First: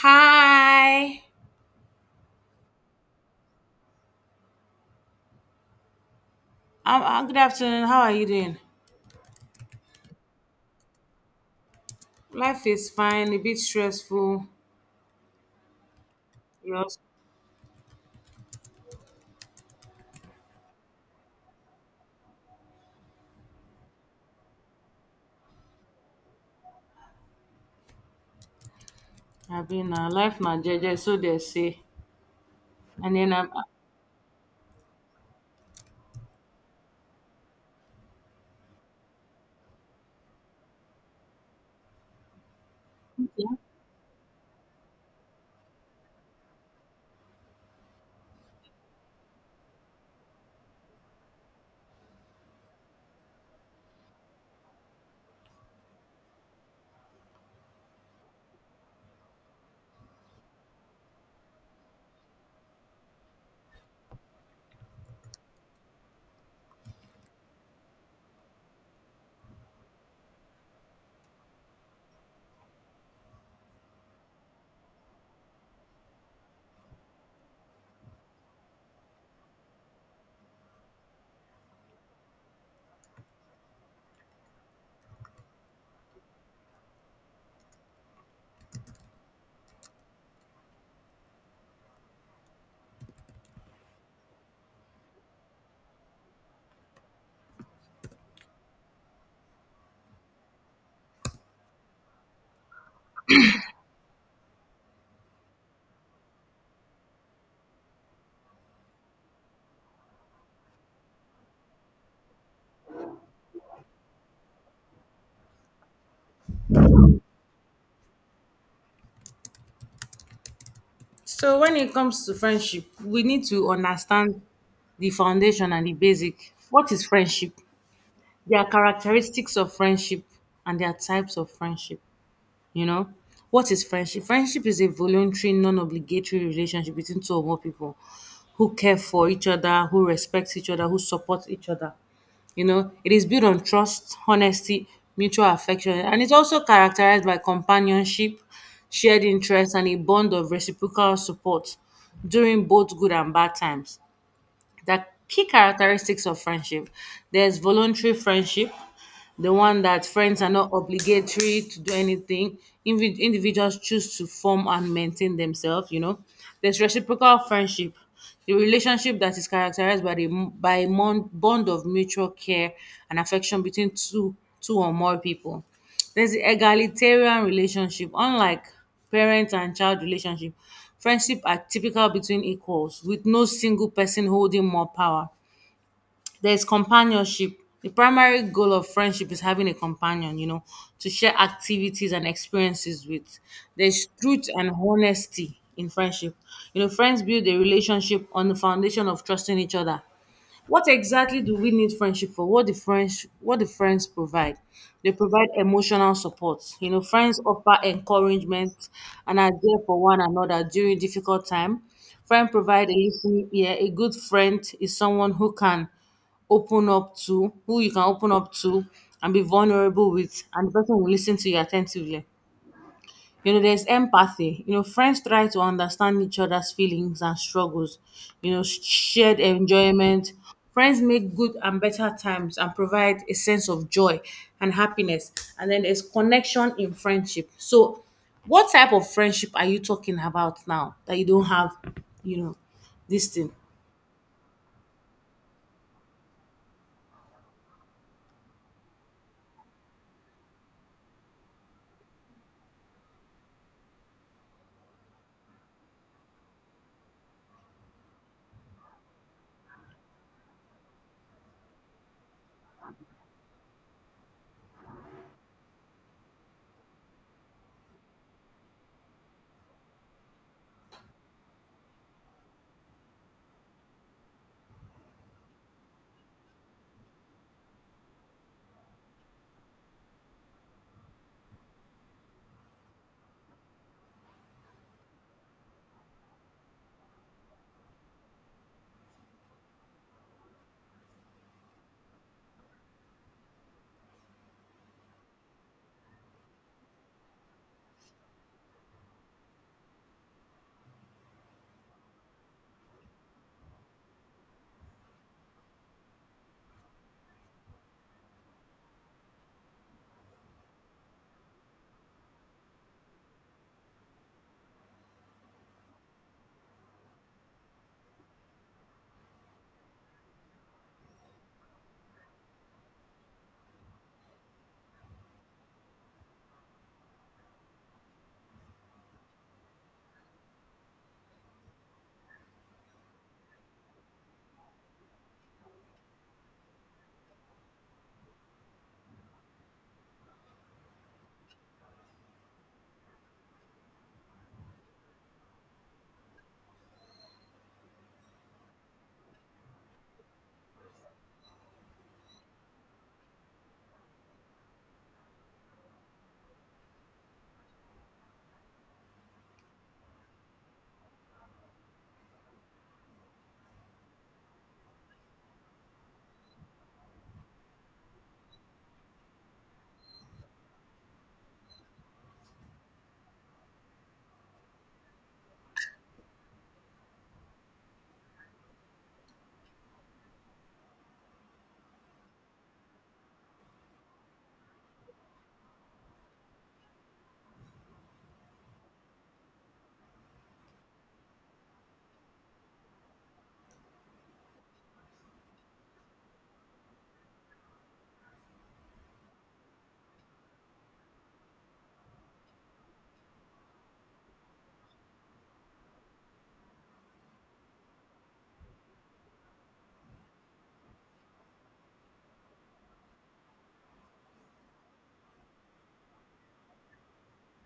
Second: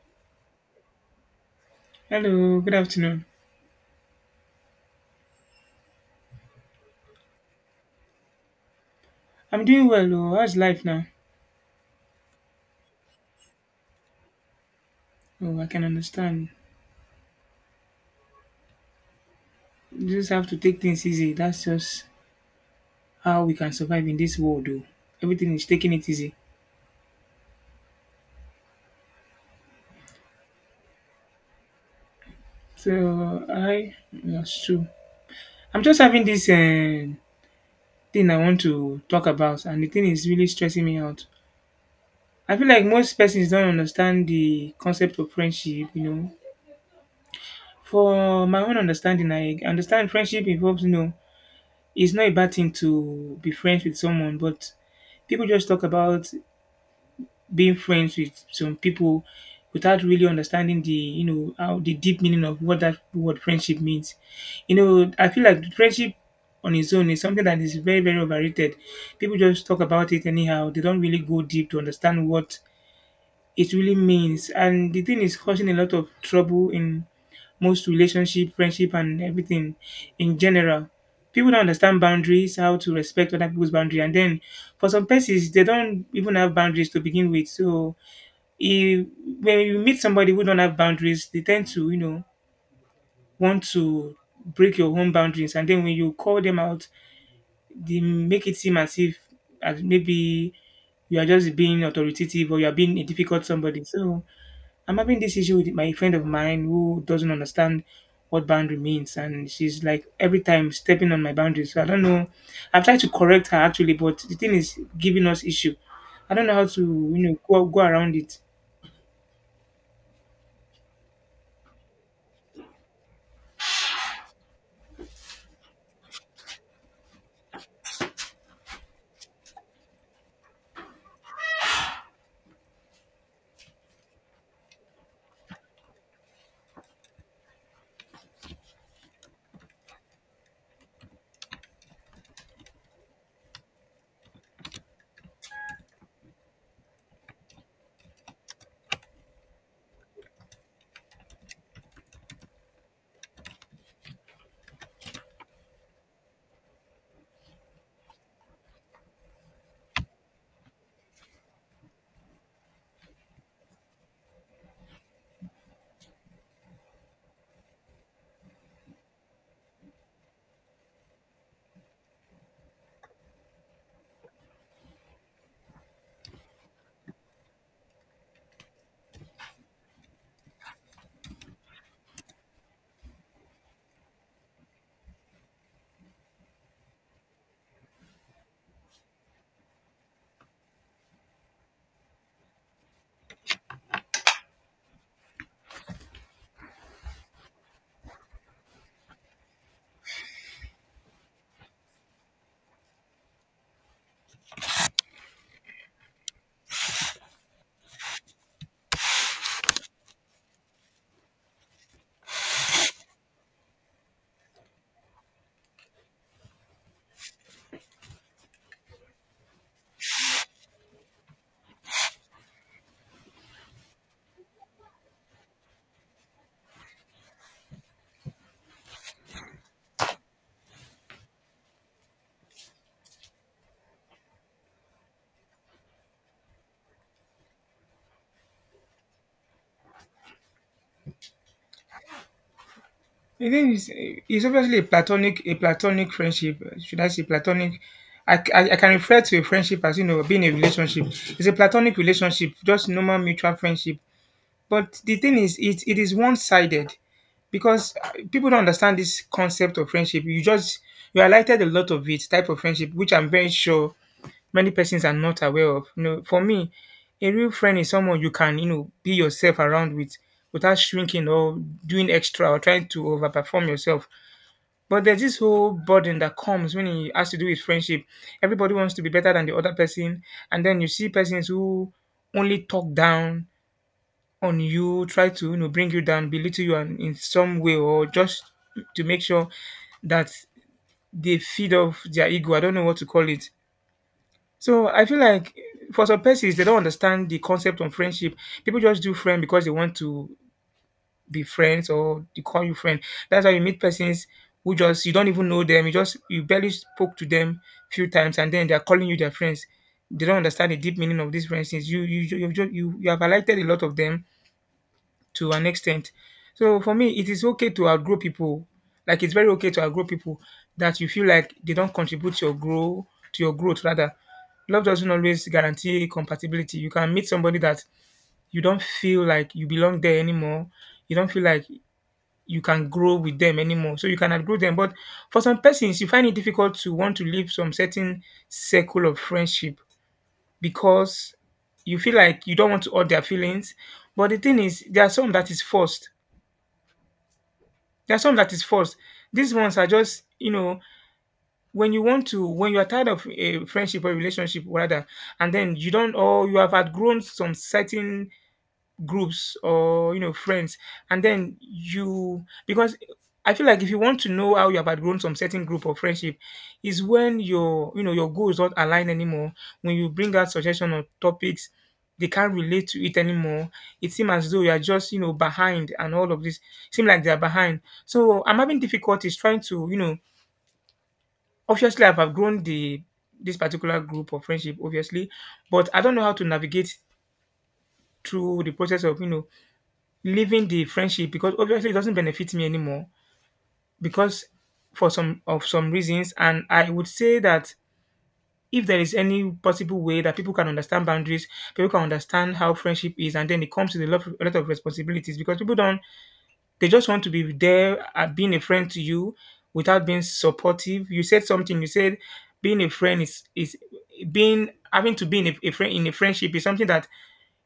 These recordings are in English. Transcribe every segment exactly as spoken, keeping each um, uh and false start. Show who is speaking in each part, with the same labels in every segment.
Speaker 1: Hi. Um,
Speaker 2: Hello, good afternoon.
Speaker 1: uh, good afternoon. How are you doing?
Speaker 2: I'm doing well. Oh, how's life now?
Speaker 1: Life is fine, a bit stressful.
Speaker 2: Oh, I can understand.
Speaker 1: Yes.
Speaker 2: You just have to take things easy. That's just how we can survive in this world. Oh, everything is taking it easy.
Speaker 1: I've been uh, life na jeje, so they say. And then
Speaker 2: So
Speaker 1: um, uh,
Speaker 2: I, that's true. I'm just having this uh, thing I want to talk about, and the thing is really stressing me out. I feel like most persons don't understand the concept of friendship. You know, for my own understanding, I understand friendship involves you know It's not a bad thing to be friends with someone, but people just talk about being friends with some people without really understanding the you know how the deep meaning of what that word friendship means. You know, I feel like friendship on its own is something that is very very overrated. People just talk about it anyhow. They don't really go deep to understand what it really means. And the thing is causing a lot of trouble in most relationship, friendship, and everything in general. People don't understand boundaries, how to respect other people's boundary, and then for some persons they don't even have boundaries to begin with. So if, when you meet somebody who don't have boundaries, they tend to you know want to break your own boundaries, and then when you call them out, they make it seem as if as maybe you are just being authoritative or you are being a difficult somebody. So I'm having this issue with my friend of mine who doesn't understand what boundary means, and she's like every time stepping on my boundaries. So I don't know. I've tried to correct her actually, but the thing is giving us issue. I don't know how to you know go, go around it.
Speaker 1: so when it comes to friendship, we need to understand the foundation and the basic. What is friendship? There are characteristics of friendship, and there are types of friendship. You know, what is friendship? Friendship is a voluntary, non-obligatory relationship between two or more people who care for each other, who respect each other, who support each other. You know, it is built on trust, honesty, mutual affection, and it's also characterized by companionship, shared interest, and a bond of reciprocal support during both good and bad times, the key characteristics of friendship. There's voluntary friendship, the one that friends are not obligatory to do anything. Invi- individuals choose to form and maintain themselves, you know. There's reciprocal friendship, the relationship that is characterized by the by a mon- bond of mutual care and affection between two two or more people. There's the egalitarian relationship. Unlike parent and child relationship, friendship are typical between equals, with no single person holding more power. There's companionship. The primary goal of friendship is having a companion, you know, to share activities and experiences with. There's truth and honesty in friendship. You know, friends build a relationship on the foundation of trusting each other. What exactly do we need friendship for? What the friends what the friends provide? They provide emotional support. You know, friends offer encouragement and are there for one another during difficult time. Friend provide a listening ear. A good friend is someone who can open up to, who you can open up to and be vulnerable with, and the person will listen to you attentively. You know, there's empathy. You know, friends try to understand each other's feelings and struggles. You know, shared enjoyment. Friends make good and better times and provide a sense of joy and happiness. And then there's connection in friendship. So, what type of friendship are you talking about now that you don't have, you know, this
Speaker 2: The
Speaker 1: thing?
Speaker 2: thing is, eh, it's obviously a platonic, a platonic friendship. eh, Should I say platonic? I, c- I- I can refer to a friendship as you know being a relationship. It's a platonic relationship, just normal mutual friendship. But the thing is, it, it is one sided because uh, people don't understand this concept of friendship. You just you highlighted a lot of it type of friendship, which I'm very sure many persons are not aware of. You know, for me, a real friend is someone you can you know be yourself around with without shrinking or doing extra or trying to overperform yourself. But there's this whole burden that comes when it has to do with friendship. Everybody wants to be better than the other person, and then you see persons who only talk down on you, try to you know bring you down, belittle you and in some way, or just to make sure that they feed off their ego. I don't know what to call it. So I feel like for some persons they don't understand the concept of friendship. People just do friend because they want to be friends or they call you friend. That's why you meet persons who just you don't even know them. You just you barely spoke to them few times and then they are calling you their friends. They don't understand the deep meaning of these friends. Since you you you you, you have highlighted a lot of them to an extent. So for me, it is okay to outgrow people. Like it's very okay to outgrow people that you feel like they don't contribute to your grow to your growth rather. Love doesn't always guarantee compatibility. You can meet somebody that you don't feel like you belong there anymore. You don't feel like you can grow with them anymore. So you can outgrow them. But for some persons, you find it difficult to want to leave some certain circle of friendship because you feel like you don't want to hurt their feelings. But the thing is, there are some that is forced There are some that is false. These ones are just, you know, when you want to, when you are tired of a friendship or relationship rather, and then you don't, or you have outgrown some certain groups or you know friends, and then you because I feel like if you want to know how you have outgrown some certain group or friendship is when your you know your goals not align anymore. When you bring out suggestion on topics, they can't relate to it anymore. It seems as though you are just you know behind, and all of this seem like they are behind. So I'm having difficulties trying to you know obviously I've outgrown the this particular group of friendship obviously, but I don't know how to navigate through the process of you know leaving the friendship, because obviously it doesn't benefit me anymore, because for some of some reasons. And I would say that if there is any possible way that people can understand boundaries, people can understand how friendship is, and then it comes with a lot, a lot of responsibilities, because people don't, they just want to be there at being a friend to you without being supportive. You said something. You said being a friend is is being, having to be in a, a friend, in a friendship is something that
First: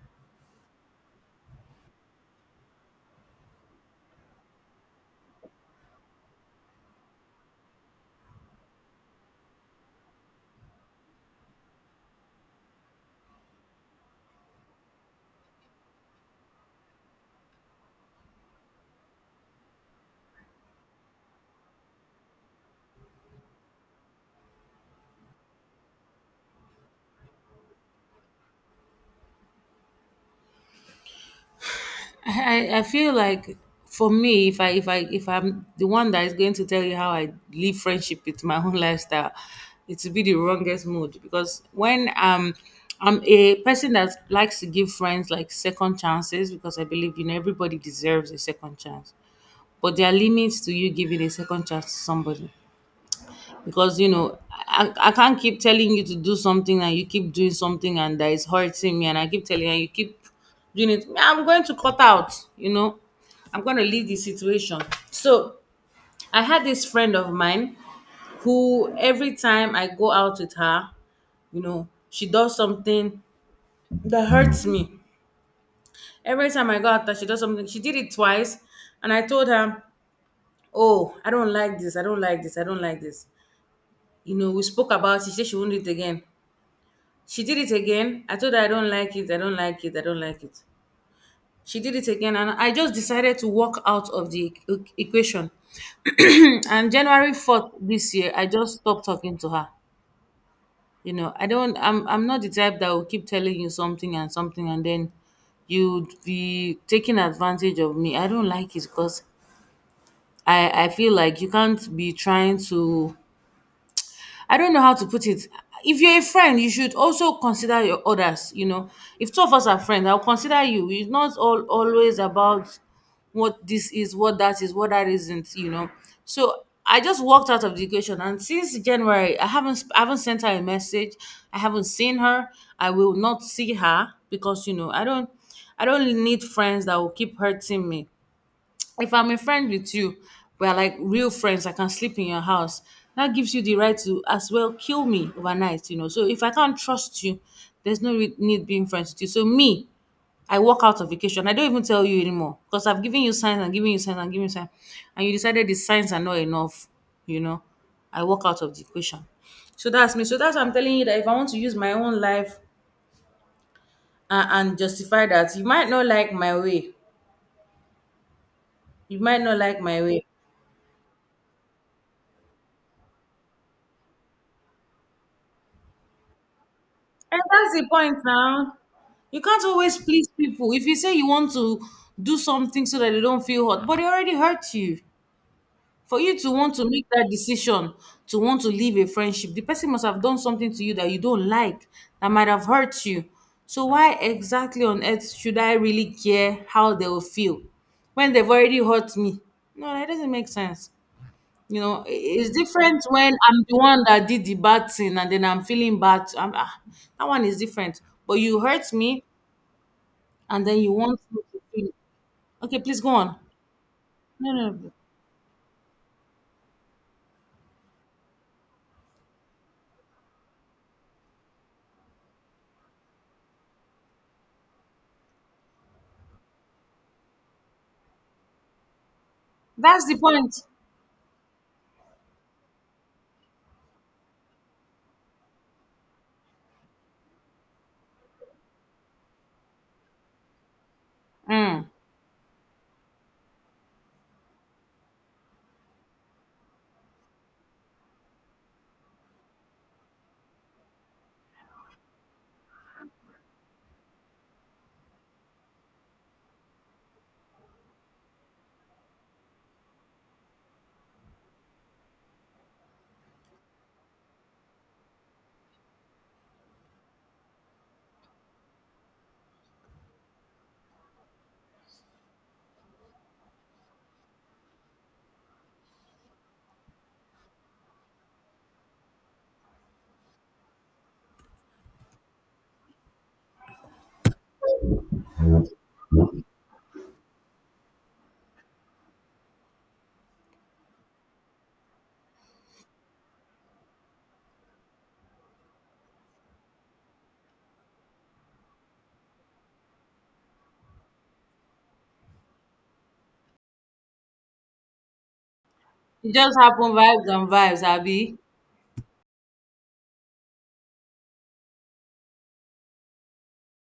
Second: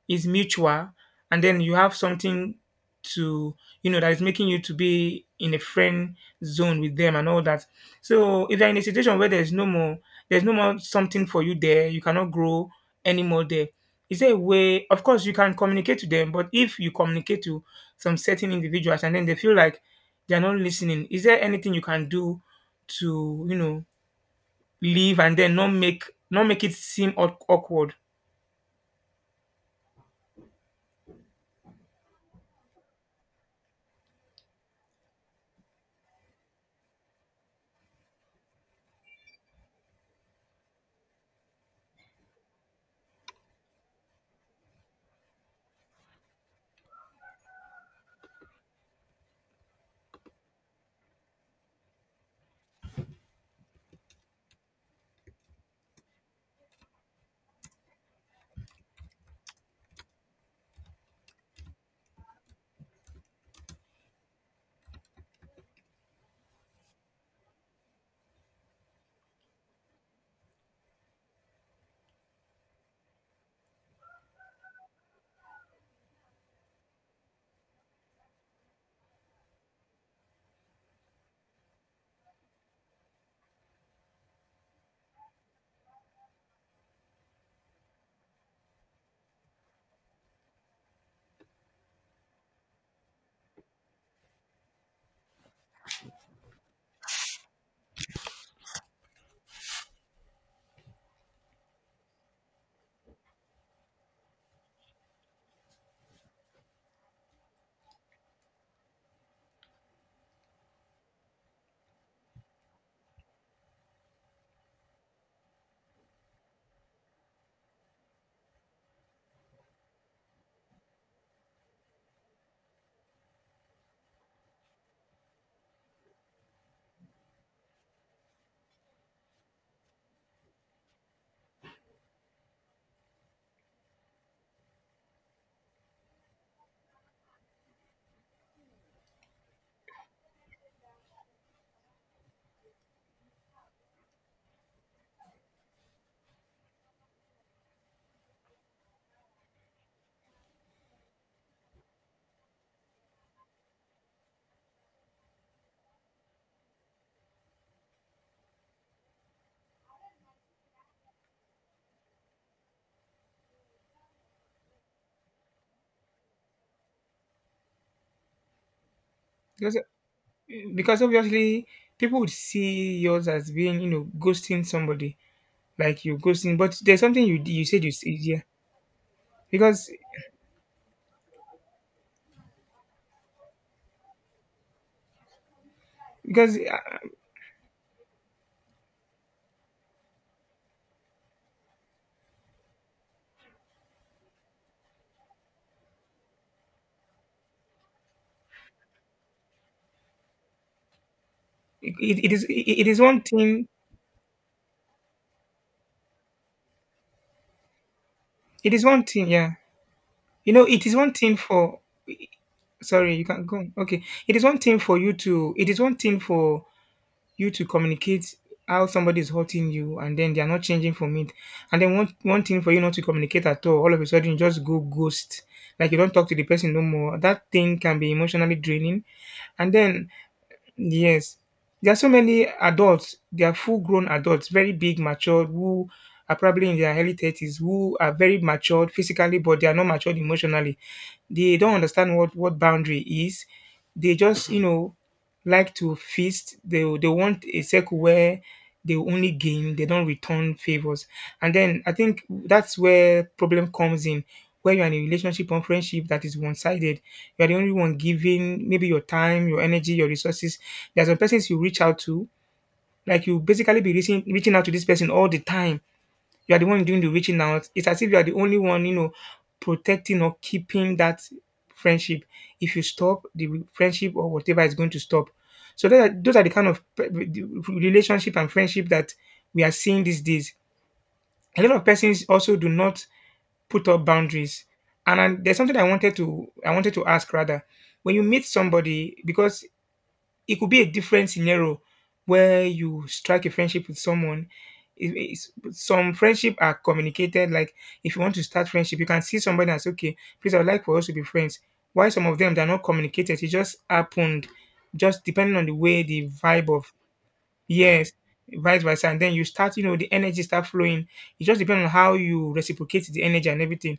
Speaker 2: is mutual, and then you have something to you know that is making you to be in a friend zone with them and all that. So if you're in a situation where there's no more there's no more something for you there, you cannot grow anymore there. Is there a way? Of course you can communicate to them, but if you communicate to some certain individuals and then they feel like they're not listening, is there anything you can do to you know leave and then not make not make it seem awk- awkward?
Speaker 1: I, I feel like for me, if I if I if I'm the one that is going to tell you how I live friendship with my own lifestyle, it will be the wrongest mood, because when um I'm a person that likes to give friends like second chances, because I believe you know everybody deserves a second chance, but there are limits to you giving a second chance to somebody because you know I, I can't keep telling you to do something and you keep doing something and that is hurting me, and I keep telling you and you keep doing it. I'm going to cut out, you know. I'm going to leave the situation. So I had this friend of mine who every time I go out with her, you know, she does something that hurts me. Every time I go out, that she does something. She did it twice, and I told her, "Oh, I don't like this. I don't like this. I don't like this." You know, we spoke about it. She said she won't do it again. She did it again. I told her I don't like it. I don't like it. I don't like it. She did it again, and I just decided to walk out of the equ- equation. And January fourth this year, I just stopped talking to her. You know, I don't. I'm. I'm not the type that will keep telling you something and something, and then you'd be taking advantage of me. I don't like it, because I. I feel like you can't be trying to— I don't know how to put it. If you're a friend, you should also consider your others. You know, if two of us are friends, I'll consider you. It's not all always about what this is, what that is, what that isn't. You know, so I just walked out of the equation, and since January, I haven't sp- I haven't sent her a message. I haven't seen her. I will not see her, because you know I don't I don't need friends that will keep hurting me. If I'm a friend with you, we're like real friends, I can sleep in your house. That gives you the right to as well kill me overnight, you know. So if I can't trust you, there's no re- need being friends with you. So me, I walk out of vacation. I don't even tell you anymore, because I've given you signs and given you signs and given you signs, and you decided the signs are not enough, you know. I walk out of the equation. So that's me. So that's why I'm telling you that if I want to use my own life and, and justify that, you might not like my way. You might not
Speaker 2: because
Speaker 1: like my way.
Speaker 2: because obviously people would see yours as being you know ghosting somebody, like you ghosting. But there's something
Speaker 1: And
Speaker 2: you you
Speaker 1: that's
Speaker 2: said
Speaker 1: the
Speaker 2: you said.
Speaker 1: point
Speaker 2: Yeah,
Speaker 1: now. You can't
Speaker 2: because
Speaker 1: always please people. If you say you want to do something so that they don't feel hurt, but they already hurt you. For you to
Speaker 2: because
Speaker 1: want
Speaker 2: uh,
Speaker 1: to make that decision, to want to leave a friendship, the person must have done something to you that you don't like, that might have hurt you. So why exactly on earth should I really care how they will feel when they've already hurt me? No, that doesn't make sense. You know, i-
Speaker 2: it, it is
Speaker 1: it's
Speaker 2: it, it is
Speaker 1: different
Speaker 2: one
Speaker 1: when I'm
Speaker 2: thing,
Speaker 1: the one that did the bad thing and then I'm feeling bad. I'm, ah, that one is different. But you
Speaker 2: it is
Speaker 1: hurt
Speaker 2: one
Speaker 1: me,
Speaker 2: thing, yeah, you know,
Speaker 1: and then
Speaker 2: it
Speaker 1: you
Speaker 2: is one
Speaker 1: want
Speaker 2: thing
Speaker 1: me to
Speaker 2: for,
Speaker 1: feel— Okay, please go
Speaker 2: sorry you
Speaker 1: on.
Speaker 2: can go on. Okay, it is
Speaker 1: No,
Speaker 2: one
Speaker 1: no,
Speaker 2: thing
Speaker 1: no.
Speaker 2: for you to it is one thing for you to communicate how somebody is hurting you and then they are not changing from it. And then one one thing for you not to communicate at all, all of a sudden you just go ghost. Like you don't talk to the person no more. That thing can be emotionally draining. And
Speaker 1: That's
Speaker 2: then
Speaker 1: the point.
Speaker 2: yes, there are so many adults. They are full-grown adults, very big, matured, who are probably in their early thirties, who are very matured physically, but they are not matured emotionally. They don't
Speaker 1: Mm.
Speaker 2: understand what what boundary is. They just, you know, like to feast. They they want a circle where they will only gain, they don't return favors. And then I think that's where problem comes in, where you're in a relationship or friendship that is one-sided. You're the only one giving, maybe your time, your energy, your resources. There's some persons you reach out to, like you basically be reaching, reaching out to this person all the time. You are the one doing the reaching out. It's as if you are the only one, you know, protecting or keeping that friendship. If you stop, the friendship or whatever is going to stop. So that, are- those are the kind of pe- the relationship and friendship that we are seeing these days. A lot of persons also do not put up boundaries. And I, there's something I wanted to I wanted to ask rather. When you meet somebody, because it could be a different scenario where you strike a friendship with someone. It- it's- some friendship are communicated. Like if you want to start friendship, you can see somebody and say, "Okay, please, I would like for us to be friends." Why some of them they're not communicated? It just happened, just depending on the way the
Speaker 1: It just
Speaker 2: vibe of
Speaker 1: happen vibes and vibes,
Speaker 2: yes,
Speaker 1: Abby.
Speaker 2: vice versa, and then you start, you know, the energy start flowing. It just depends on how you reciprocate the energy and everything.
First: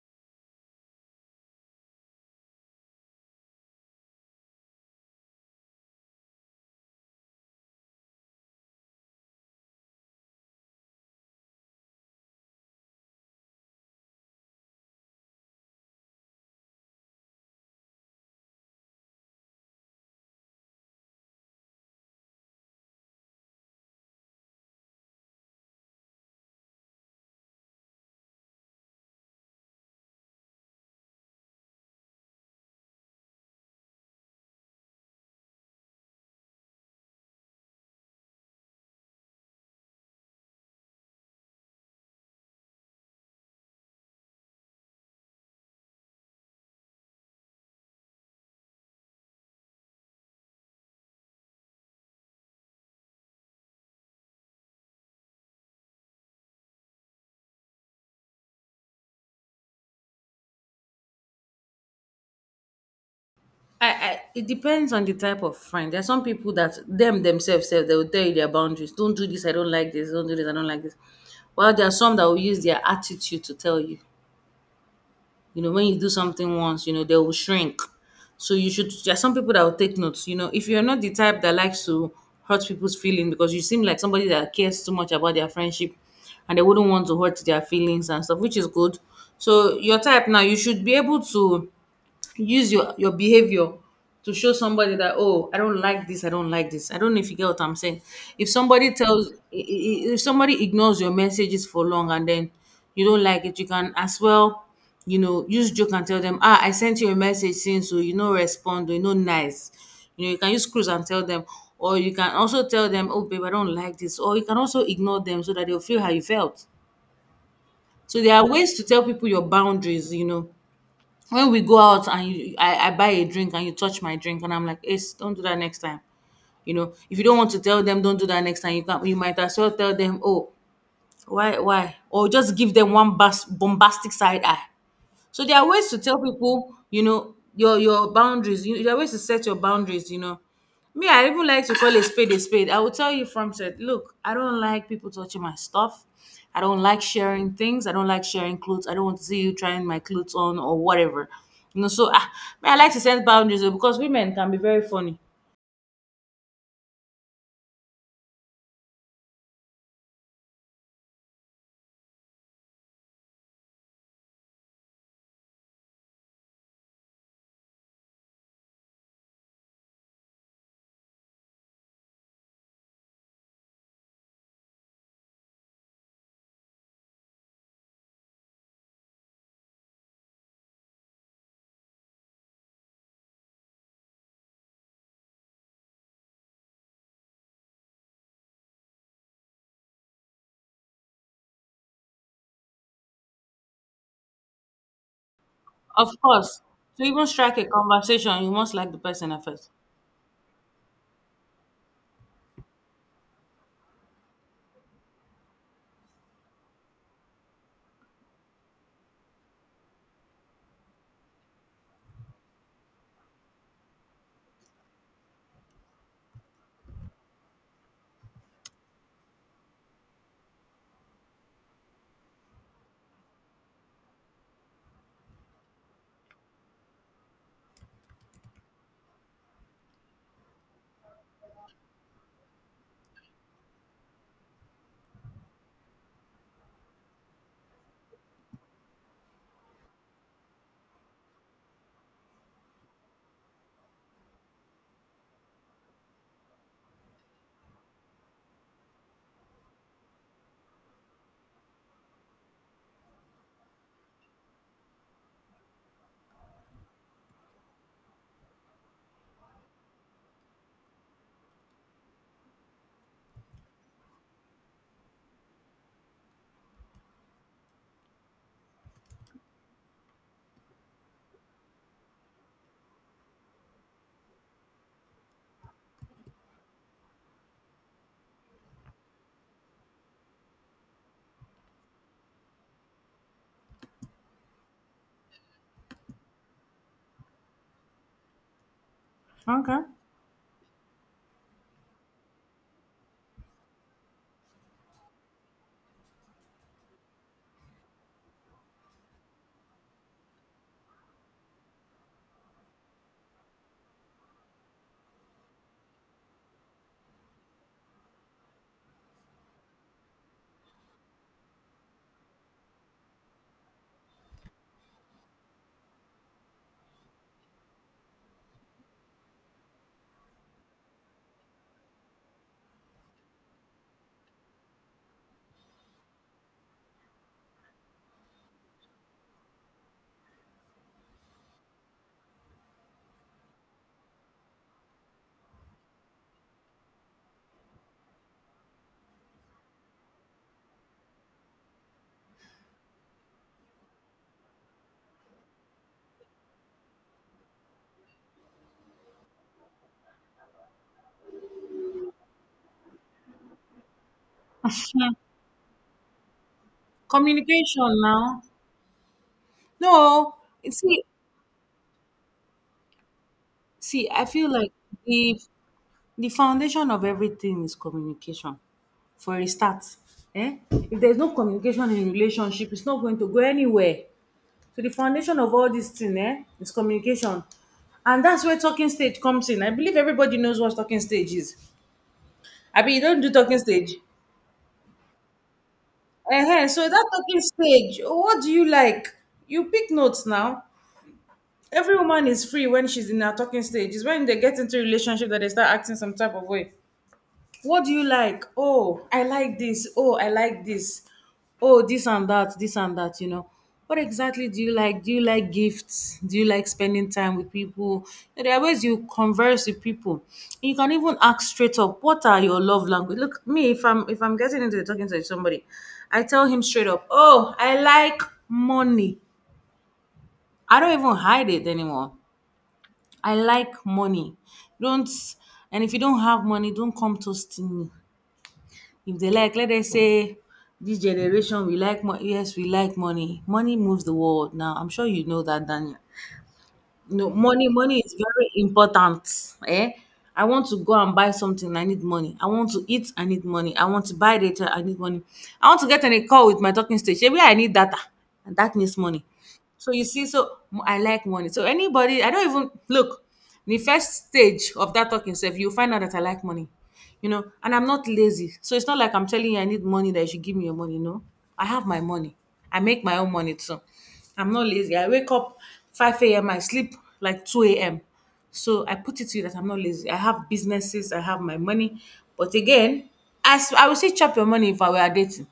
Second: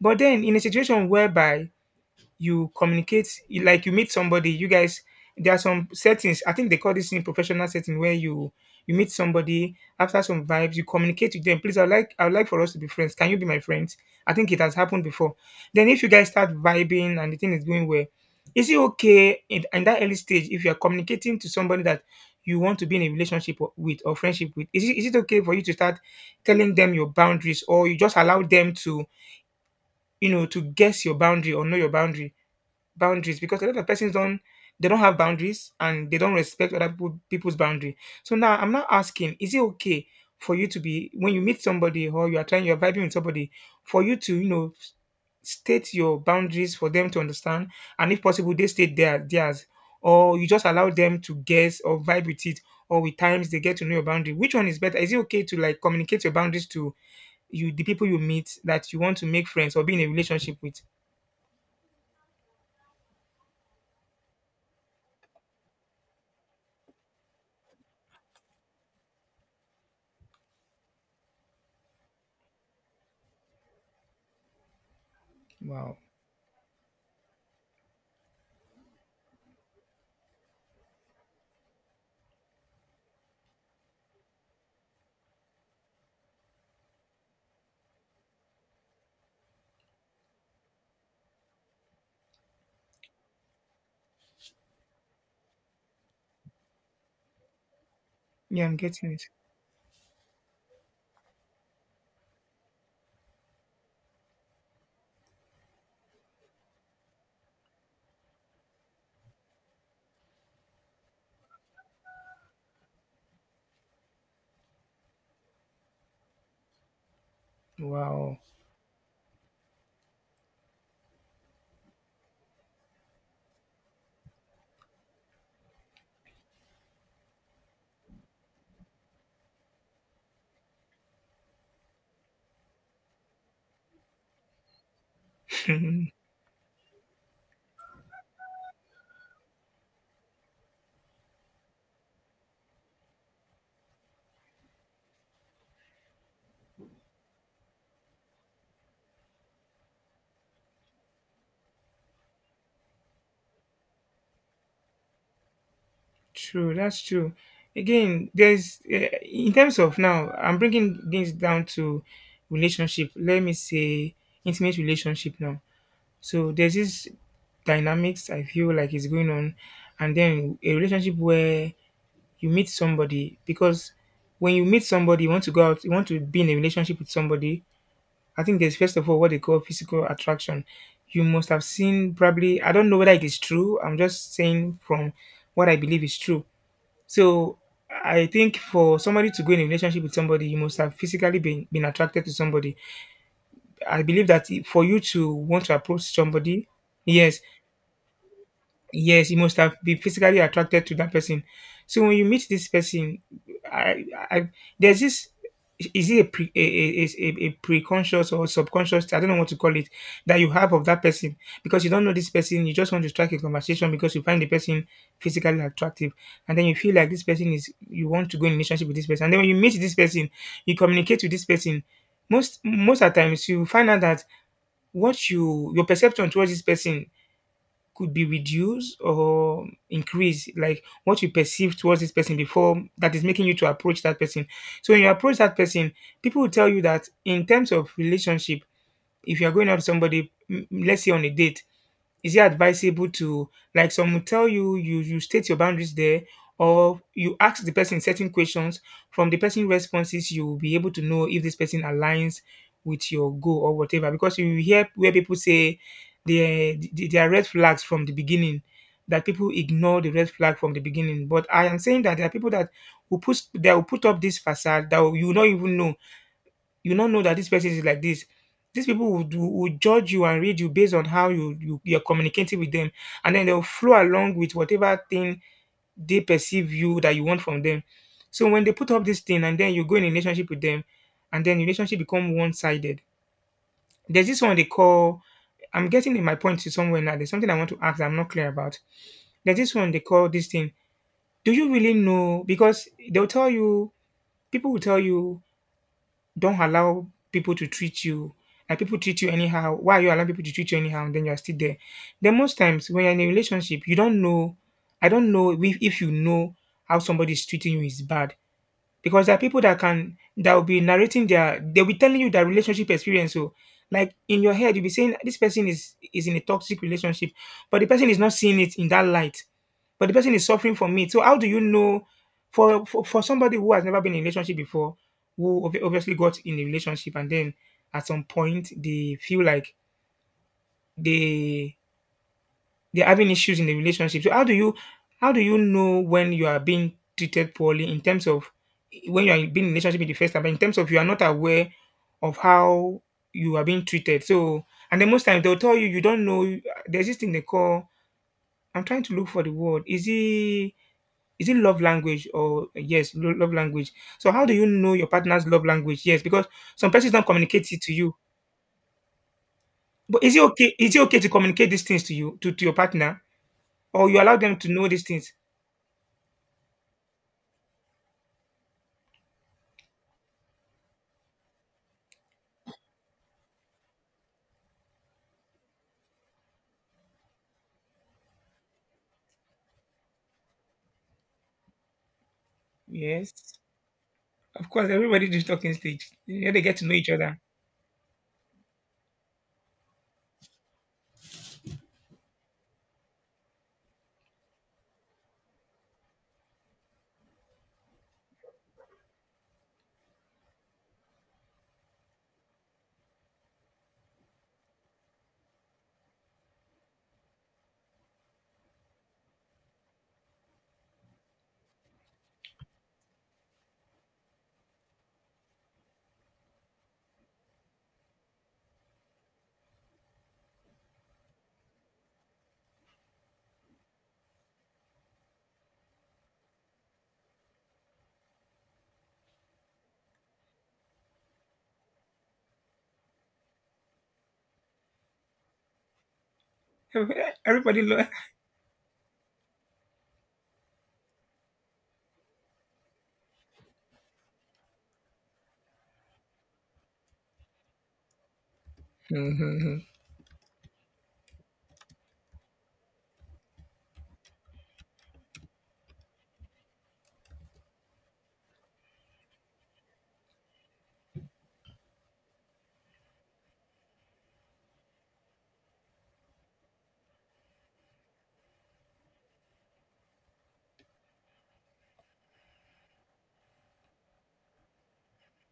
Speaker 2: But then in a situation whereby you communicate, like you meet somebody, you guys— there are some settings, I think they call this in professional setting, where you— you meet somebody after some vibes, you communicate with them, "Please, i would like i would like for us to be friends. Can you be my friend?" I think it has happened before. Then if you guys start vibing and the thing is going well, is it okay in, in that early stage, if you are communicating to somebody that you want to be in a relationship or- with, or friendship with, is it, is it okay for you to start telling them your boundaries, or you just allow them to, you know, to guess your boundary or know your boundary— boundaries, because a lot of persons don't— they don't have boundaries and they don't respect other people, people's boundary. So now I'm not asking, is it okay for you to be, when you meet somebody or you are trying, you're vibing with somebody, for you to, you know, s- state your boundaries for them to understand, and if possible they state their theirs, or you just allow them to guess or vibe with it, or with times they get to know your boundary. Which one is better? Is it okay to like communicate your boundaries to you, the people you meet that you want to make friends or be in a relationship with?
Speaker 1: I, I it depends on the type of friend. There are some people that them themselves say they will tell you their boundaries: don't do this, I don't like this, don't do this, I don't like this. Well, there are some that will use their attitude to tell you. You know, when
Speaker 2: Wow.
Speaker 1: you do something once, you know, they will shrink. So you should— there are some people that will take notes. You know, if you're not the type that likes to hurt people's feelings because you seem like somebody that cares too much about their friendship and they wouldn't want to hurt their feelings and stuff, which is good. So your type now, you should be able to use your your behavior to show somebody that oh, I don't like this, I don't like this. I don't know if you get what I'm saying. If
Speaker 2: Yeah, I'm
Speaker 1: somebody
Speaker 2: getting it.
Speaker 1: tells— i- i- if somebody ignores your messages for long and then you don't like it, you can as well, you know, use joke and tell them, ah, I sent you a message since, so you know, respond, or you know, nice. You know, you can use cruise and tell them, or you can also tell them, oh babe, I don't like this, or you can also ignore them so that they'll feel how you felt. So there
Speaker 2: Wow.
Speaker 1: are ways to tell people your boundaries, you know. When we go out and you— I, I buy a drink and you touch my drink and I'm like, Ace, don't do that next time. You know, if you don't want to tell them, don't do that next time, you can— you might as well tell them, oh, why, why, or just give them one bas- bombastic side eye. So there are ways to
Speaker 2: True.
Speaker 1: tell people, you know, your your boundaries. You, there are ways to set your boundaries. You know, me, I even like to call a spade a spade. I will tell you from said, look, I don't like people touching my stuff. I don't like sharing things. I don't like sharing clothes. I don't want to see you trying my clothes on or whatever. You know, so ah, me, I like to set boundaries oh, because women can be very funny.
Speaker 2: That's true. Again, there's uh, in terms of now, I'm bringing things down to relationship. Let me say intimate relationship now. So there's this dynamics I feel like is going on, and then a relationship where you meet somebody, because when you meet somebody, you want to go out, you want to be in a relationship with somebody, I think there's first of all what they call physical attraction. You must have seen, probably, I don't know whether it is true. I'm just saying from what I believe is true. So I think for somebody to go in a relationship with somebody, you must have physically been, been attracted to somebody. I believe that i- for you to want to approach
Speaker 1: Of course,
Speaker 2: somebody,
Speaker 1: to even
Speaker 2: yes,
Speaker 1: strike a conversation, you must like the
Speaker 2: yes,
Speaker 1: person
Speaker 2: you
Speaker 1: at
Speaker 2: must
Speaker 1: first.
Speaker 2: have been physically attracted to that person. So when you meet this person, i i there's this, is it a pre a, a, a, a preconscious or subconscious, I don't know what to call it, that you have of that person, because you don't know this person, you just want to strike a conversation because you find the person physically attractive, and then you feel like this person is— you want to go in relationship with this person. And then when you meet this person, you communicate with this person, most most of the times you find out that what you— your perception towards this person could be reduced or increased, like what you perceive towards this person before that is making you to approach that person. So when you approach that person, people will tell you that in terms of relationship, if you are going out with somebody, m- let's say on a date, is it advisable to, like, some will tell you, you— you state your boundaries there, or you ask the person certain questions. From the person responses, you will be able to know if this person aligns with your goal or whatever. Because you hear where people say there there are red flags from the beginning, that people ignore the red flag from the beginning. But I am saying that there are people that will put— that will put up this facade that you will not even know, you not know that this person is like this. These people would, would judge you and read you based on how you, you you're communicating with them, and then they'll flow along with whatever thing they perceive you that you want from them. So when they put up this thing, and then you go in a relationship with them, and then relationship become one sided. There's this one they call— I'm getting in my point to somewhere now. There's something I want to ask that I'm not clear about. There's this
Speaker 1: Okay.
Speaker 2: one they call this thing. Do you really know? Because they'll tell you, people will tell you, don't allow people to treat you like— people treat you anyhow, why are you allowing people to treat you anyhow, and then you're still there. Then most times when you're in a relationship, you don't know. I don't know if, if you know how somebody is treating you is bad. Because there are people that can— that will be narrating their— they'll be telling you their relationship experience. So like in your head you'll be saying this person is— is in a toxic relationship, but the person is not seeing it in that light, but the person is suffering from it. So how do you know, for for, for somebody who has never been in a relationship before, who ob- obviously got in a relationship and then at some point they feel like they— they're having issues in the relationship. So how do you— how do you know when you are being treated poorly, in terms of when you are being in a relationship in the first time, but in terms of you are not aware of how you are being treated. So, and then most times they'll tell you, you don't know. There's this thing they call— I'm trying to look for the word. Is it— is it love language? Or yes, lo- love language. So how do you know your partner's love language? Yes, because some persons don't communicate it to
Speaker 1: Communication
Speaker 2: you.
Speaker 1: now.
Speaker 2: But
Speaker 1: No,
Speaker 2: is it okay is it
Speaker 1: see,
Speaker 2: okay to communicate these things to you— to, to your partner,
Speaker 1: see,
Speaker 2: or you
Speaker 1: I
Speaker 2: allow
Speaker 1: feel
Speaker 2: them to
Speaker 1: like
Speaker 2: know these things?
Speaker 1: the The foundation of everything is communication for a start. Eh? If there is no communication in relationship, it's not going to go anywhere. So the foundation of all this thing, eh, is communication, and that's where talking stage comes in. I believe everybody knows what talking stage is. I Abi you don't do
Speaker 2: Yes,
Speaker 1: talking stage?
Speaker 2: of course, everybody is talking stage, you know, they
Speaker 1: um
Speaker 2: get to
Speaker 1: so
Speaker 2: know
Speaker 1: that
Speaker 2: each other.
Speaker 1: talking stage, what do you like? You pick notes now. Every woman is free when she's in her talking stage. It's when they get into a relationship that they start acting some type of way. What do you like? Oh, I like this. Oh, I like this. Oh, this and that, this and that, you know. What exactly do you like? Do you like gifts? Do you like spending time with people? There are ways you converse with people. You can even ask straight up, what are your love language? Look, me, if I'm if I'm getting into talking to somebody, I tell him straight up, oh, I like money. I don't even hide it anymore. I like money. Don't, and if you don't have money, don't come toasting me. If they like, let us say this generation we like mo- yes, we like money. Money moves the world now. I'm sure you know that, Daniel. No, money,
Speaker 2: Everybody
Speaker 1: money
Speaker 2: lo-
Speaker 1: is very important. Eh? I want to go and buy something, I need money. I want to eat, I need money. I want to buy data, I need money. I want to get on a call with my talking stage. Maybe I need data, and that needs money.
Speaker 2: Mhm.
Speaker 1: So you see, so m- I like money. So anybody, I don't even look. The first stage of that talking self, you find out that I like money, you know, and I'm not lazy. So it's not like I'm telling you I need money that you should give me your money. No, I have my money. I make my own money too. I'm not lazy. I wake up five a m. I sleep like two a m. So I put it to you that I'm not lazy. I have businesses, I have my money. But again, as I will say, chop your money if I were dating.